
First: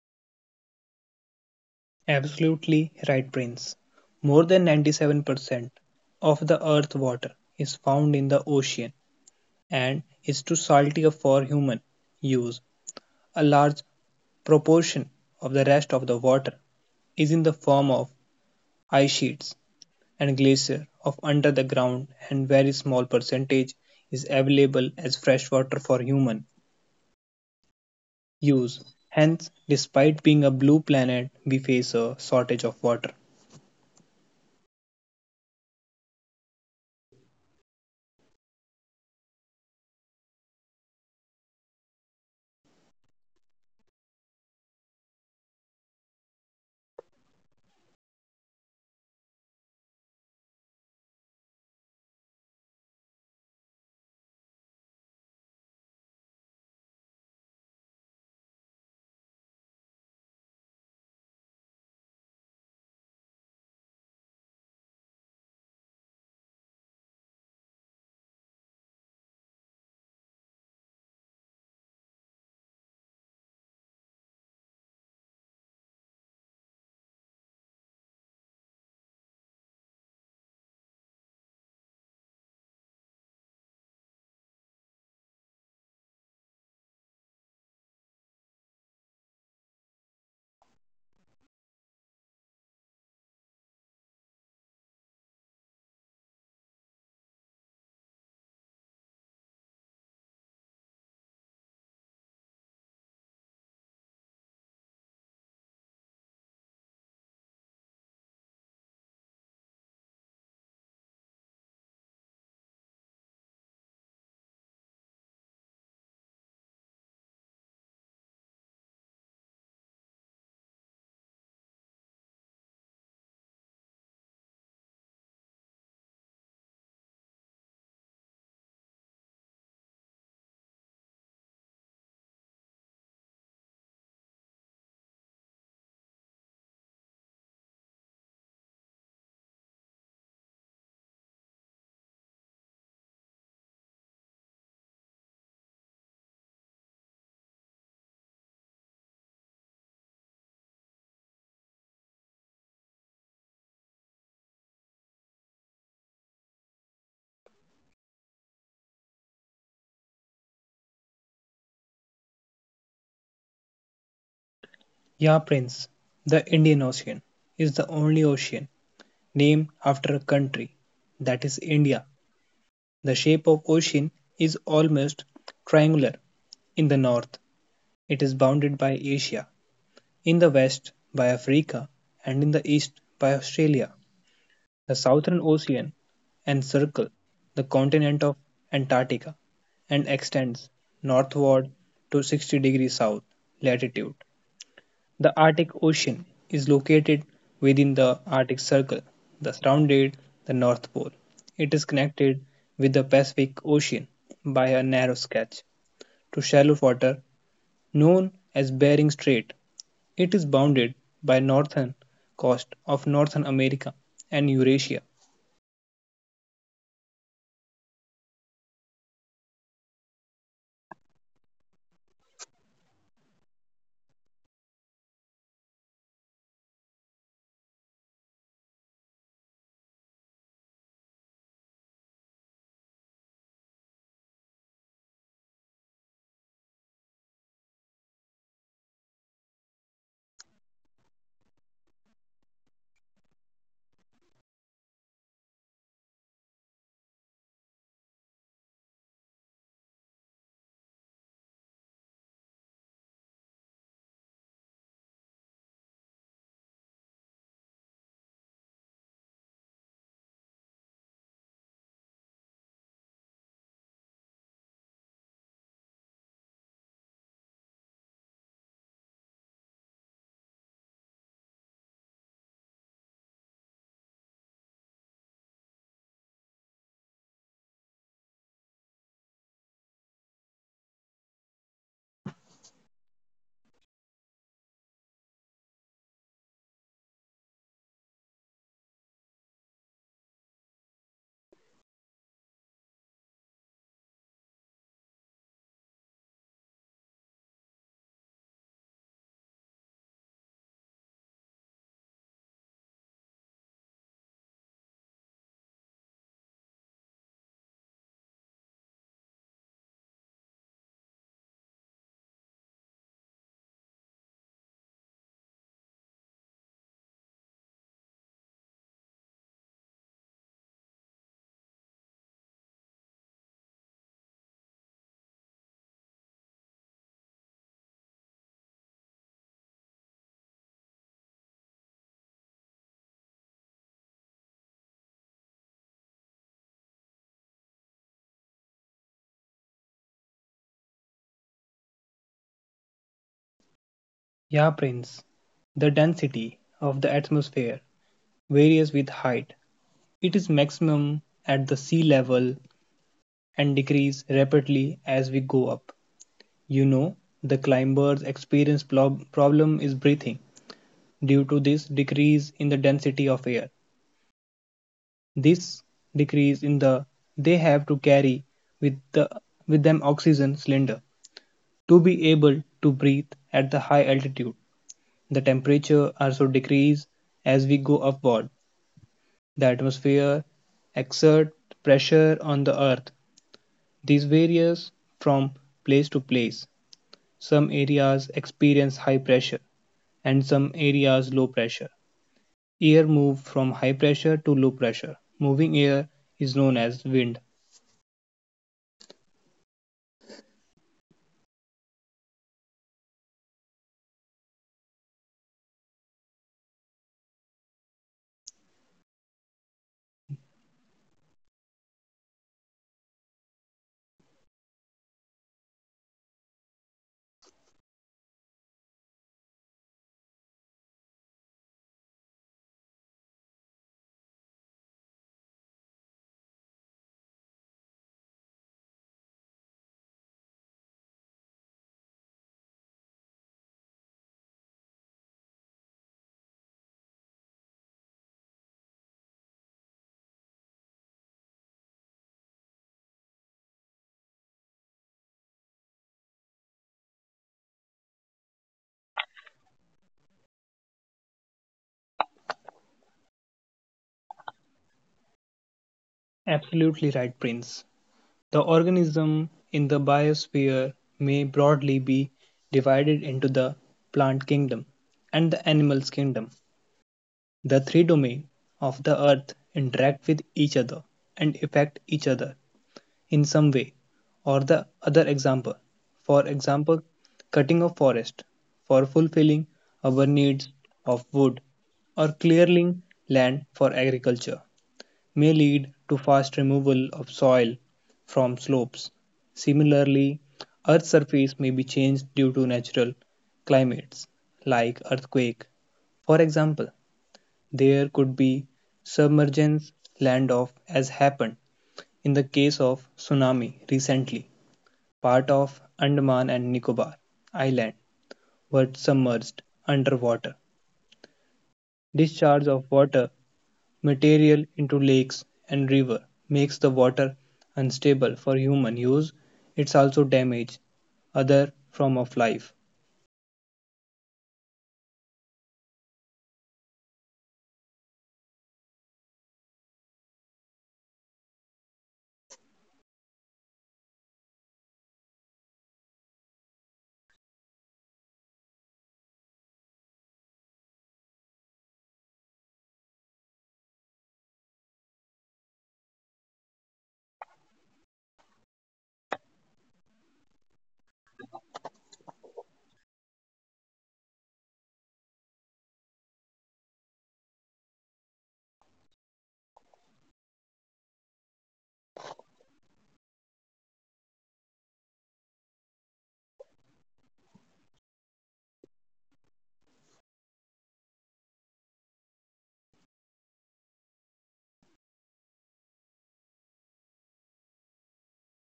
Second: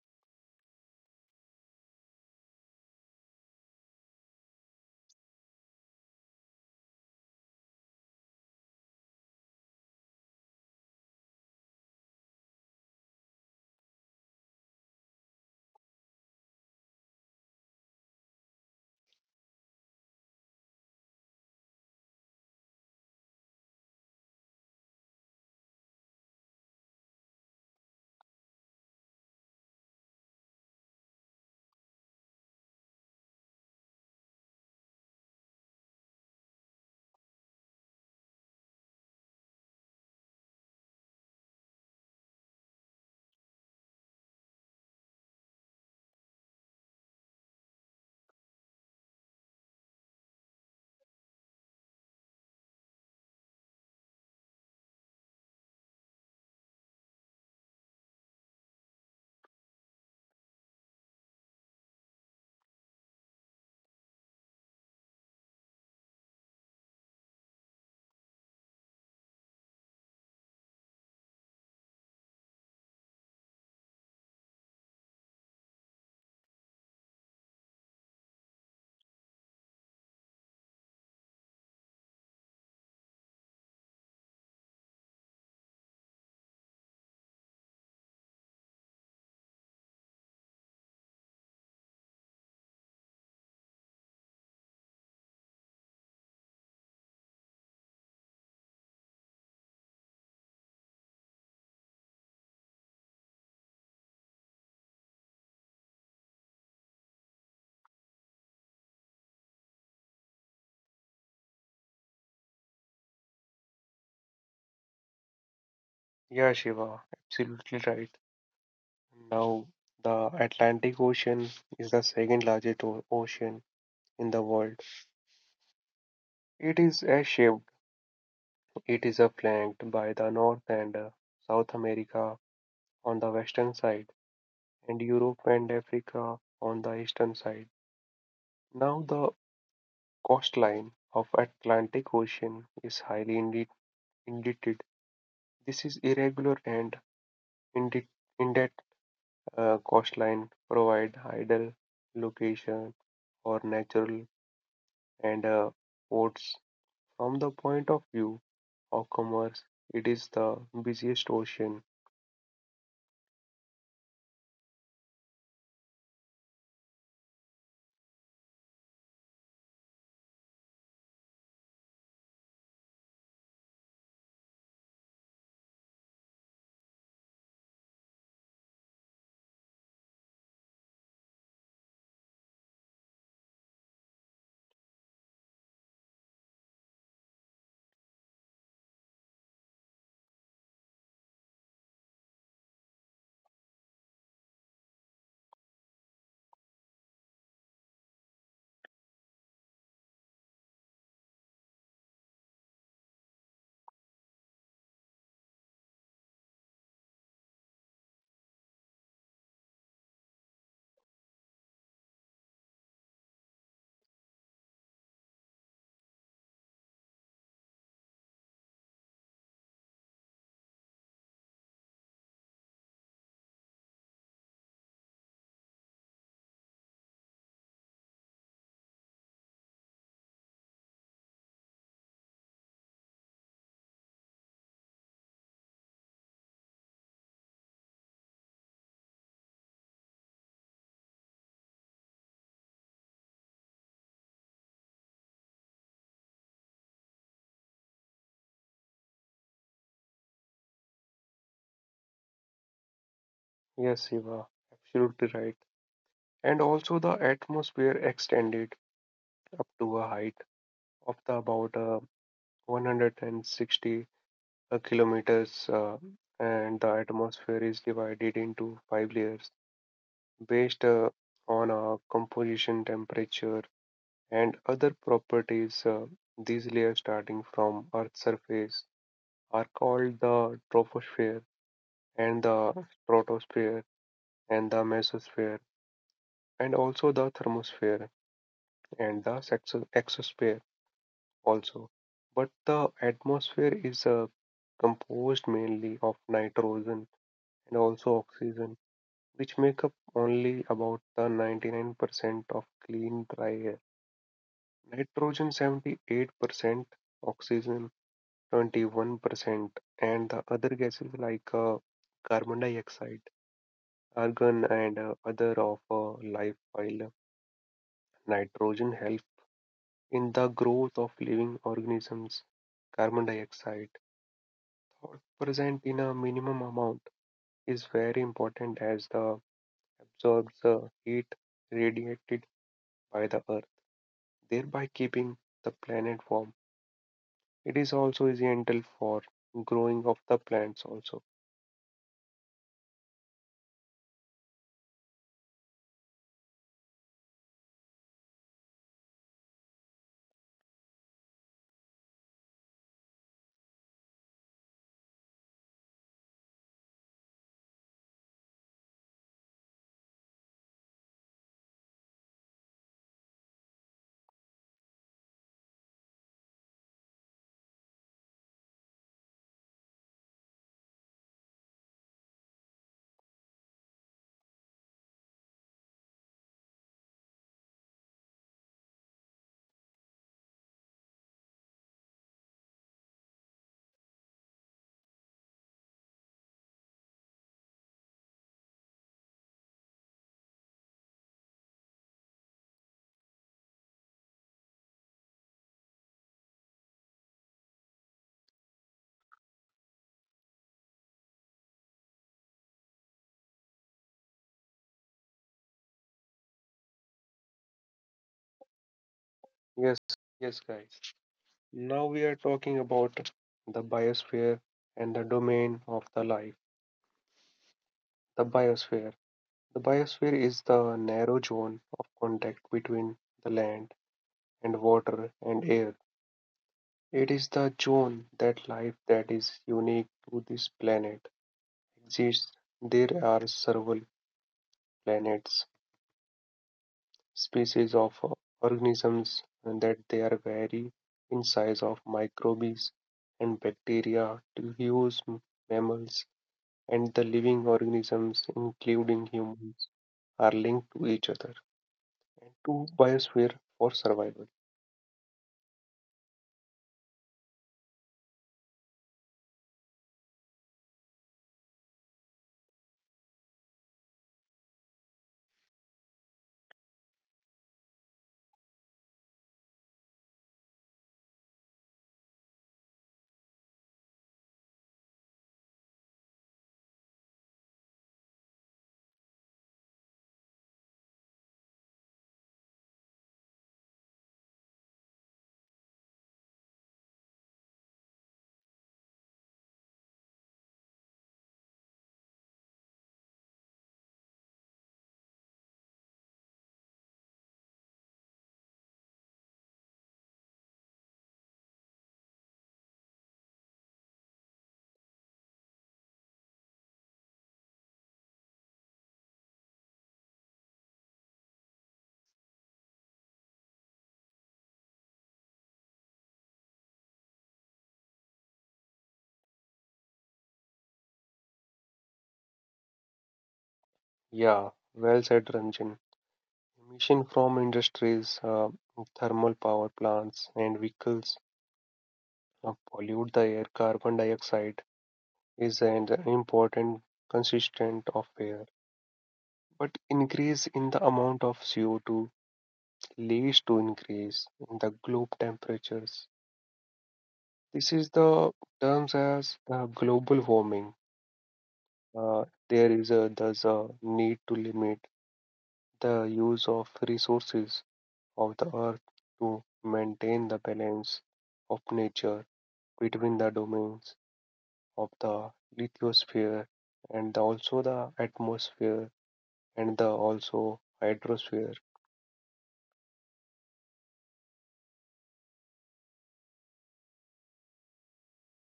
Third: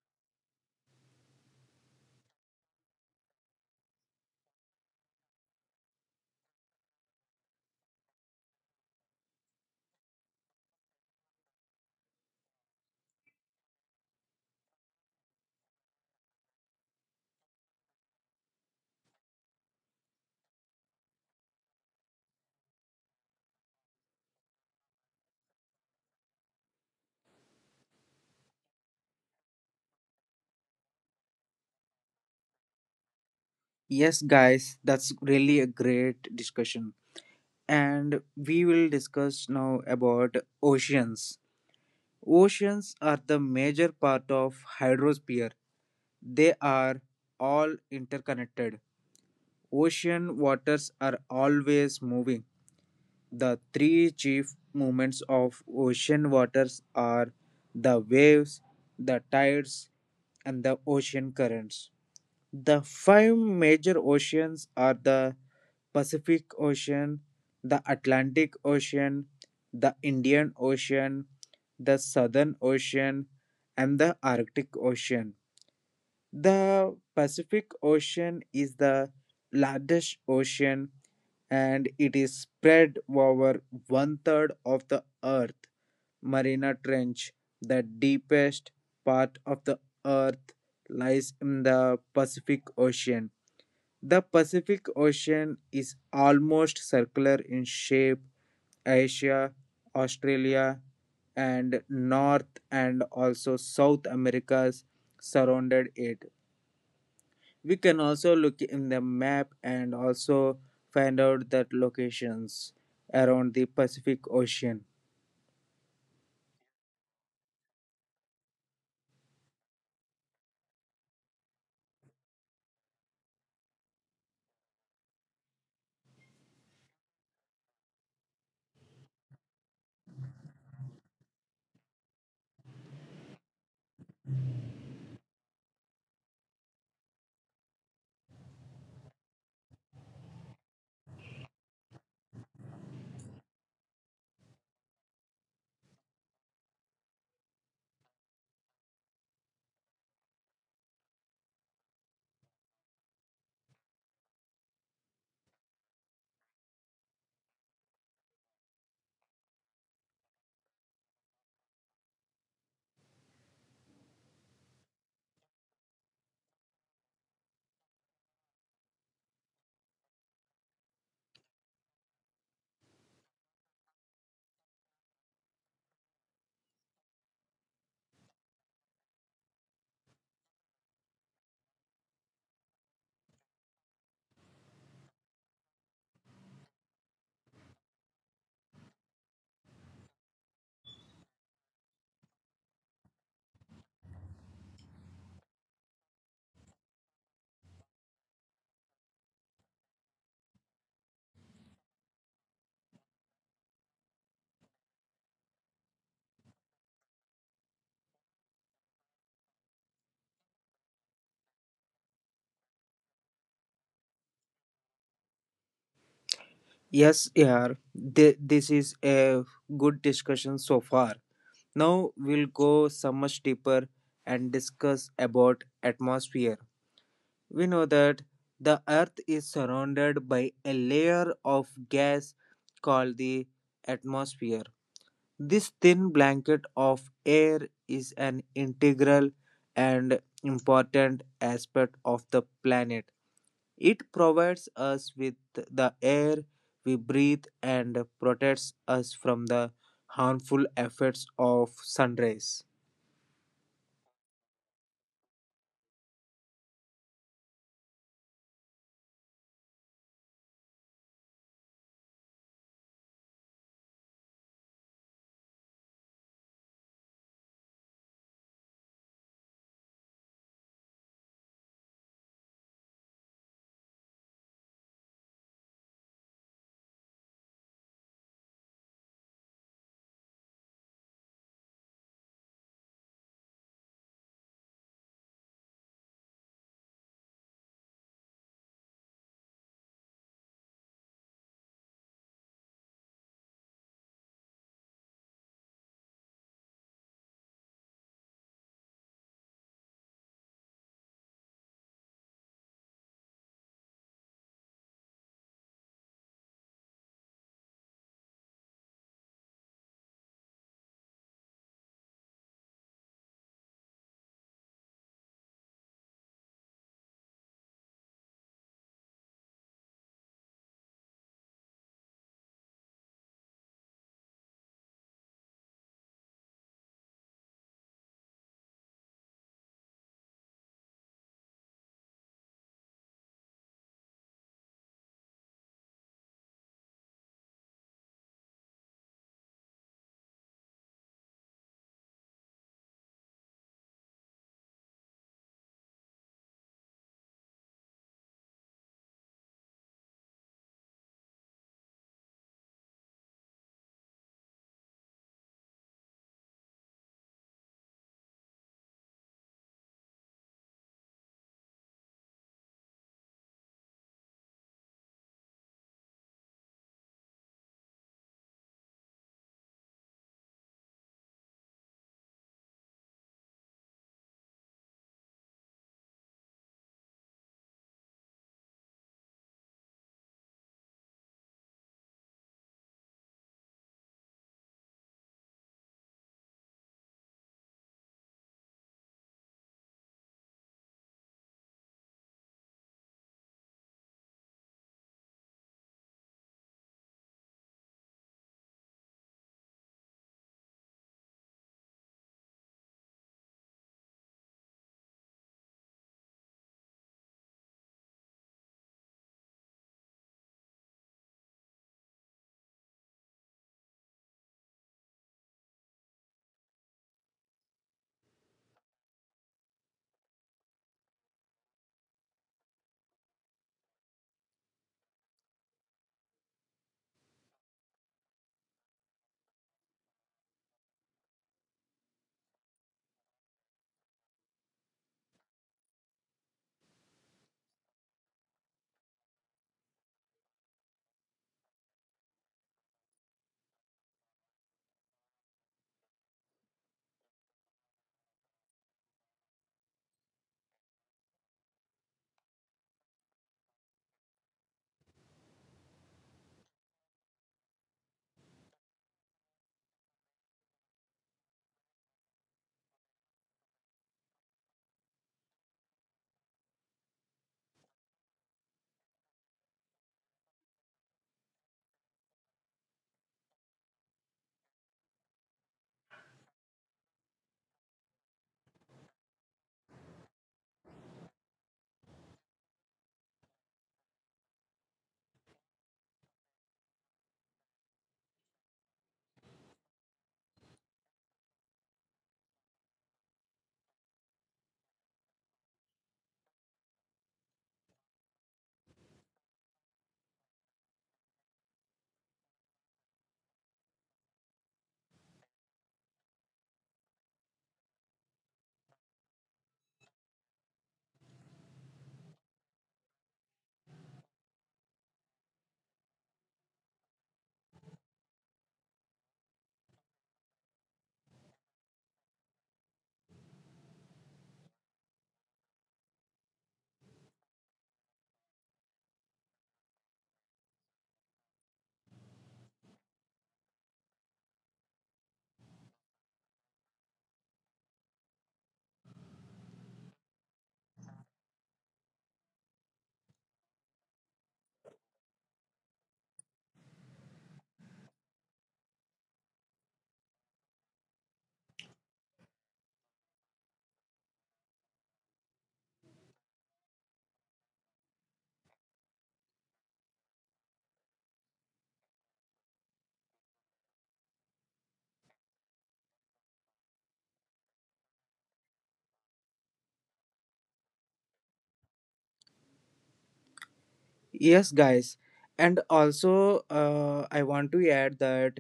Speaker 2: Absolutely right, Prince. More than 97% of the earth's water is found in the ocean and is too salty for human use. A large proportion of the rest of the water is in the form of ice sheets and glacier of under the ground and very small percentage is available as fresh water for human use. Hence, despite being a blue planet, we face a shortage of water.
Speaker 3: Yes, guys, that's really a great discussion. And we will discuss now about oceans. Oceans are the major part of hydrosphere. They are all interconnected. Ocean waters are always moving. The three chief movements of ocean waters are the waves, the tides, and the ocean currents. The five major oceans are the Pacific Ocean, the Atlantic Ocean, the Indian Ocean, the Southern Ocean, and the Arctic Ocean. The Pacific Ocean is the largest ocean and it is spread over one third of the Earth. Marina Trench, the deepest part of the Earth, lies in the Pacific Ocean. The Pacific Ocean is almost circular in shape. Asia, Australia, and North and also South Americas surrounded it. We can also look in the map and also find out that locations around the Pacific Ocean.
Speaker 1: Yeah, Shiva, absolutely right. Now the Atlantic Ocean is the second largest ocean in the world. It is a shaped. It is flanked by the North and South America on the western side, and Europe and Africa on the eastern side. Now the Coastline of Atlantic Ocean is highly indented; this is irregular and indented coastline provide ideal location for natural and ports. From the point of view of commerce, it is the busiest ocean.
Speaker 2: Yeah, Prince, the Indian Ocean is the only ocean named after a country, that is India. The shape of ocean is almost triangular. In the north, it is bounded by Asia, in the west by Africa, and in the east by Australia. The Southern Ocean encircles the continent of Antarctica and extends northward to 60 degrees south latitude. The Arctic Ocean is located within the Arctic Circle that surrounded the North Pole. It is connected with the Pacific Ocean by a narrow stretch to shallow water known as Bering Strait. It is bounded by northern coast of North America and Eurasia.
Speaker 3: Yes, yeah, this is a good discussion so far. Now we'll go so much deeper and discuss about atmosphere. We know that the earth is surrounded by a layer of gas called the atmosphere. This thin blanket of air is an integral and important aspect of the planet. It provides us with the air we breathe and protects us from the harmful effects of sun rays.
Speaker 1: Yes, Shiva, absolutely right. And also the atmosphere extended up to a height of the about 160 kilometers, and the atmosphere is divided into five layers based on composition, temperature, and other properties. These layers, starting from Earth's surface, are called the troposphere and the stratosphere and the mesosphere, and also the thermosphere and the exosphere also. But the atmosphere is composed mainly of nitrogen and also oxygen, which make up only about the 99% of clean dry air. Nitrogen 78%, oxygen 21%, and the other gases like carbon dioxide, argon, and other of life. While nitrogen helps in the growth of living organisms, carbon dioxide thought present in a minimum amount is very important as the absorbs the heat radiated by the earth, thereby keeping the planet warm. It is also essential for growing of the plants also.
Speaker 2: Yeah, Prince. The density of the atmosphere varies with height. It is maximum at the sea level and decreases rapidly as we go up. You know, the climbers experience problem is breathing due to this decrease in the density of air. This decrease in the they have to carry with the with them oxygen cylinder to be able to breathe at the high altitude. The temperature also decreases as we go upward the atmosphere, exert pressure on the Earth. These varies from place to place. Some areas experience high pressure and some areas low pressure. Air moves from high pressure to low pressure. Moving air is known as wind.
Speaker 1: Yes, yes guys. Now we are talking about the biosphere and the domain of the life. The biosphere. The biosphere is the narrow zone of contact between the land and water and air. It is the zone that life that is unique to this planet exists. There are several planets Species of organisms, and that they are vary in size of microbes and bacteria to huge mammals, and the living organisms including humans are linked to each other and to biosphere for survival.
Speaker 2: Absolutely right, Prince. The organism in the biosphere may broadly be divided into the plant kingdom and the animals kingdom. The three domains of the Earth interact with each other and affect each other in some way or the for example cutting of forest for fulfilling our needs of wood or clearing land for agriculture may lead to fast removal of soil from slopes. Similarly, Earth's surface may be changed due to natural climates like earthquake. For example, there could be submergence land-off as happened in the case of tsunami recently, part of Andaman and Nicobar Island were submerged underwater. Discharge of water material into lakes and river makes the water unstable for human use. It's also damage other form of life.
Speaker 1: Yeah, well said, Ranjan. Emission from industries, thermal power plants, and vehicles pollute the air. Carbon dioxide is an important consistent of air. But increase in the amount of CO2 leads to increase in the globe temperatures. This is the terms as global warming. Uh, there is a need to limit the use of resources of the earth to maintain the balance of nature between the domains of the lithosphere and the- also the atmosphere and the also hydrosphere.
Speaker 3: Yes, guys. And also, I want to add that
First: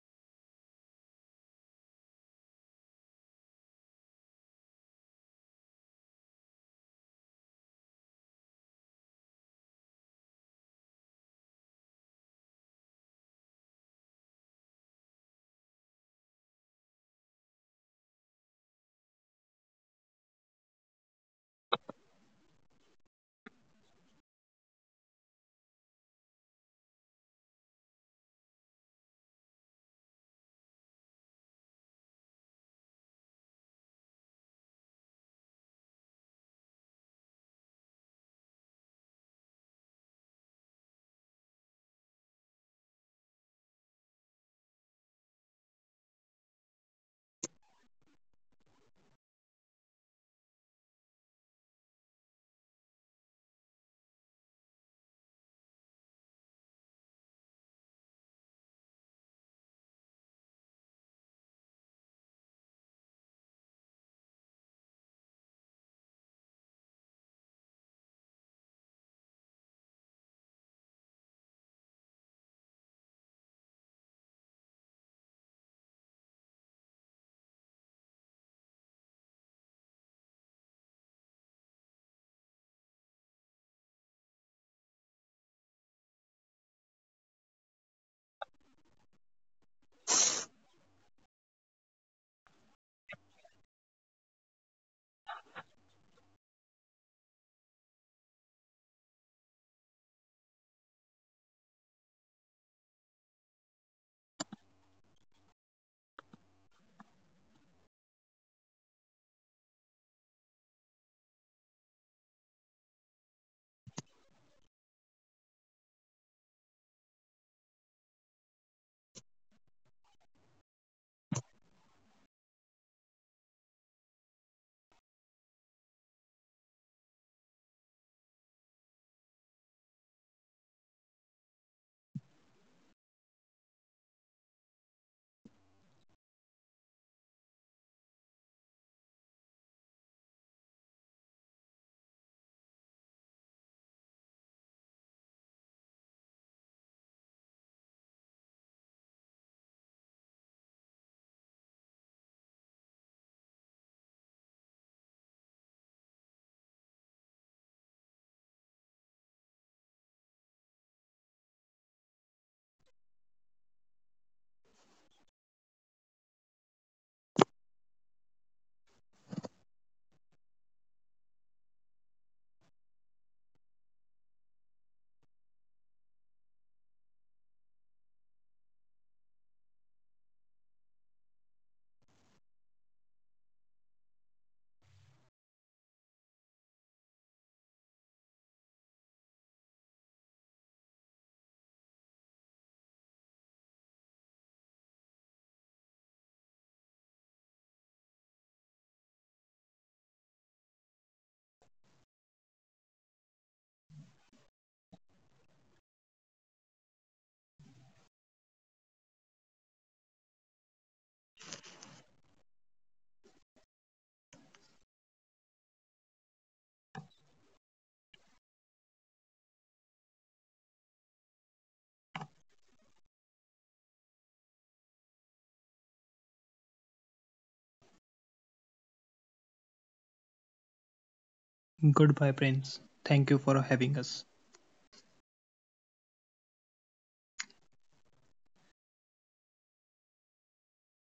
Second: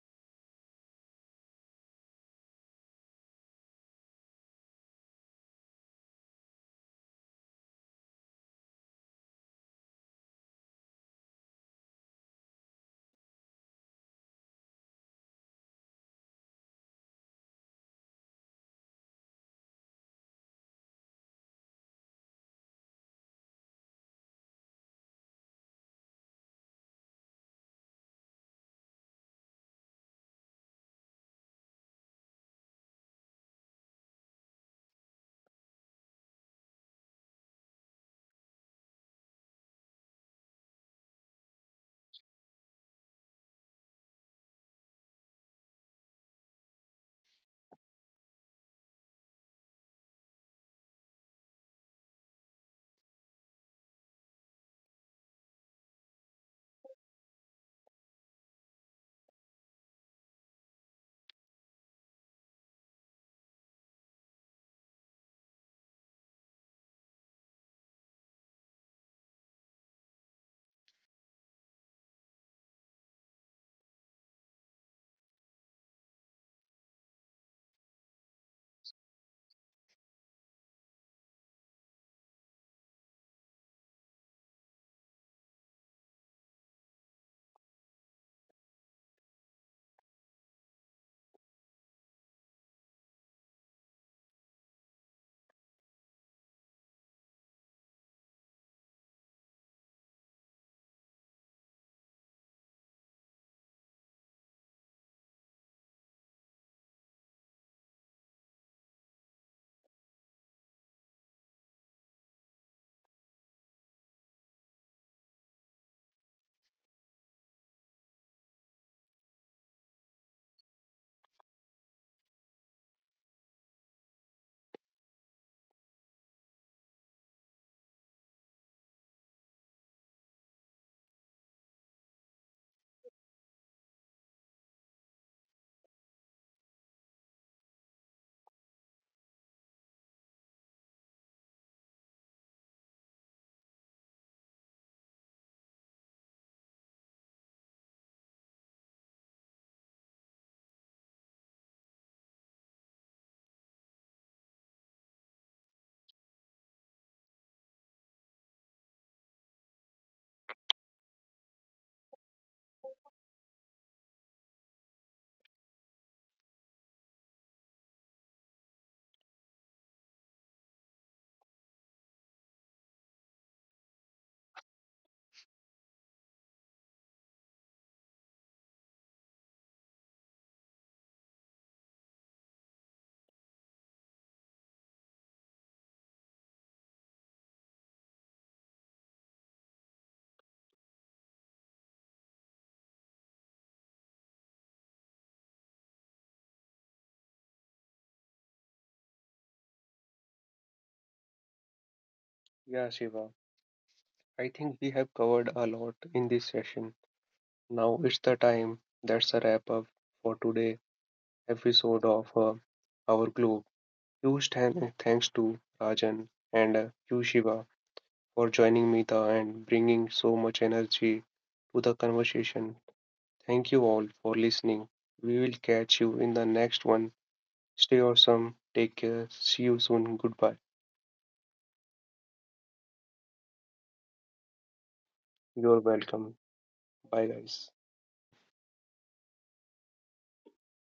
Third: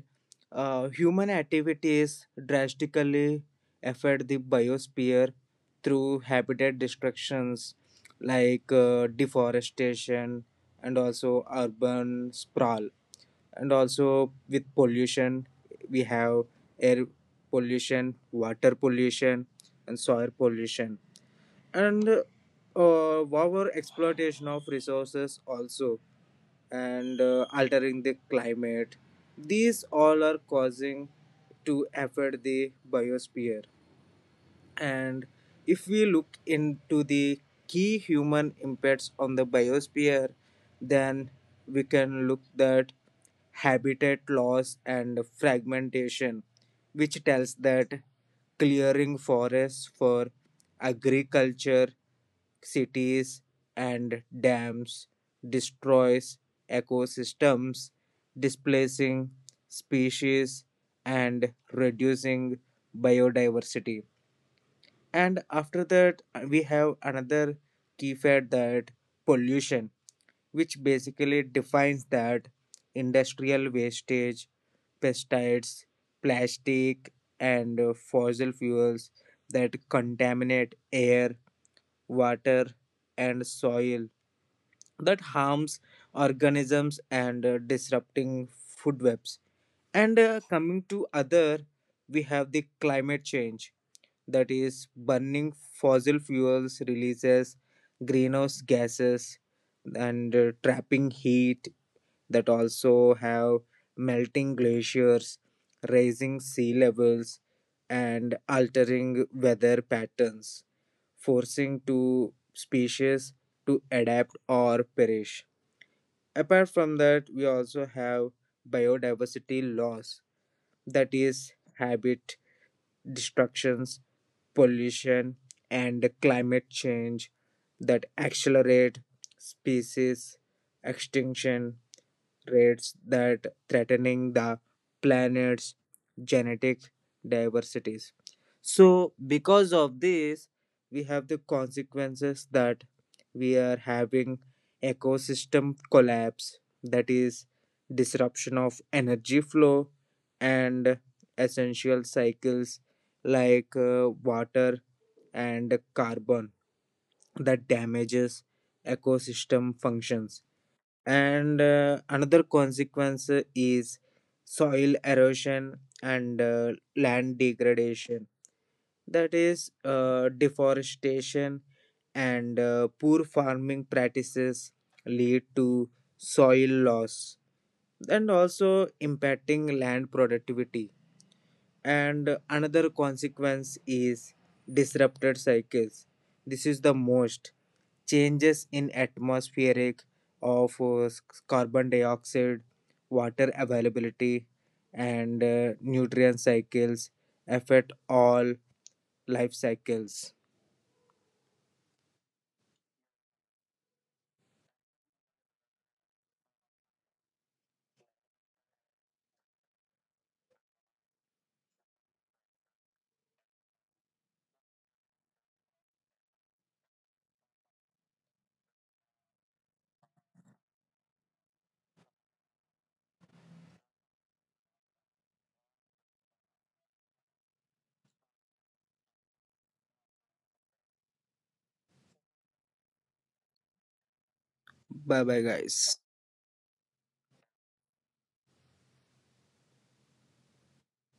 Speaker 3: human activities drastically affect the biosphere through habitat destructions like deforestation and also urban sprawl. And also, with pollution, we have air pollution, water pollution, and soil pollution. And our exploitation of resources also, and altering the climate. These all are causing to affect the biosphere. And if we look into the key human impacts on the biosphere, then we can look that habitat loss and fragmentation, which tells that clearing forests for agriculture, cities, and dams destroys ecosystems, displacing species and reducing biodiversity. And after that, we have another key fact that pollution, which basically defines that industrial wastage, pesticides, plastic, and fossil fuels that contaminate air, water, and soil, that harms organisms and disrupting food webs. And coming to other, we have the climate change, that is, burning fossil fuels releases greenhouse gases and trapping heat, that also have melting glaciers, rising sea levels, and altering weather patterns, forcing to species to adapt or perish. Apart from that, we also have biodiversity loss, that is, habit destructions, pollution, and climate change that accelerate species extinction threats, that threatening the planet's genetic diversities. So because of this, we have the consequences that we are having ecosystem collapse, that is, disruption of energy flow and essential cycles like water and carbon that damages ecosystem functions. And another consequence is soil erosion and land degradation, that is, deforestation and poor farming practices lead to soil loss and also impacting land productivity. And another consequence is disrupted cycles. This is the most changes in atmospheric of carbon dioxide, water availability, and nutrient cycles affect all life cycles.
Speaker 1: Yeah, Shiva. I think we have covered a lot in this session. Now it's the time. That's a wrap up for today episode of our globe. Huge thanks to Rajan and you Shiva for joining Mita and bringing so much energy to the conversation. Thank you all for listening. We will catch you in the next one. Stay awesome. Take care. See you soon. Goodbye.
Speaker 2: Goodbye friends. Thank you for having us.
Speaker 3: Bye bye,
Speaker 1: You're
Speaker 3: guys.
Speaker 1: welcome. Bye, guys.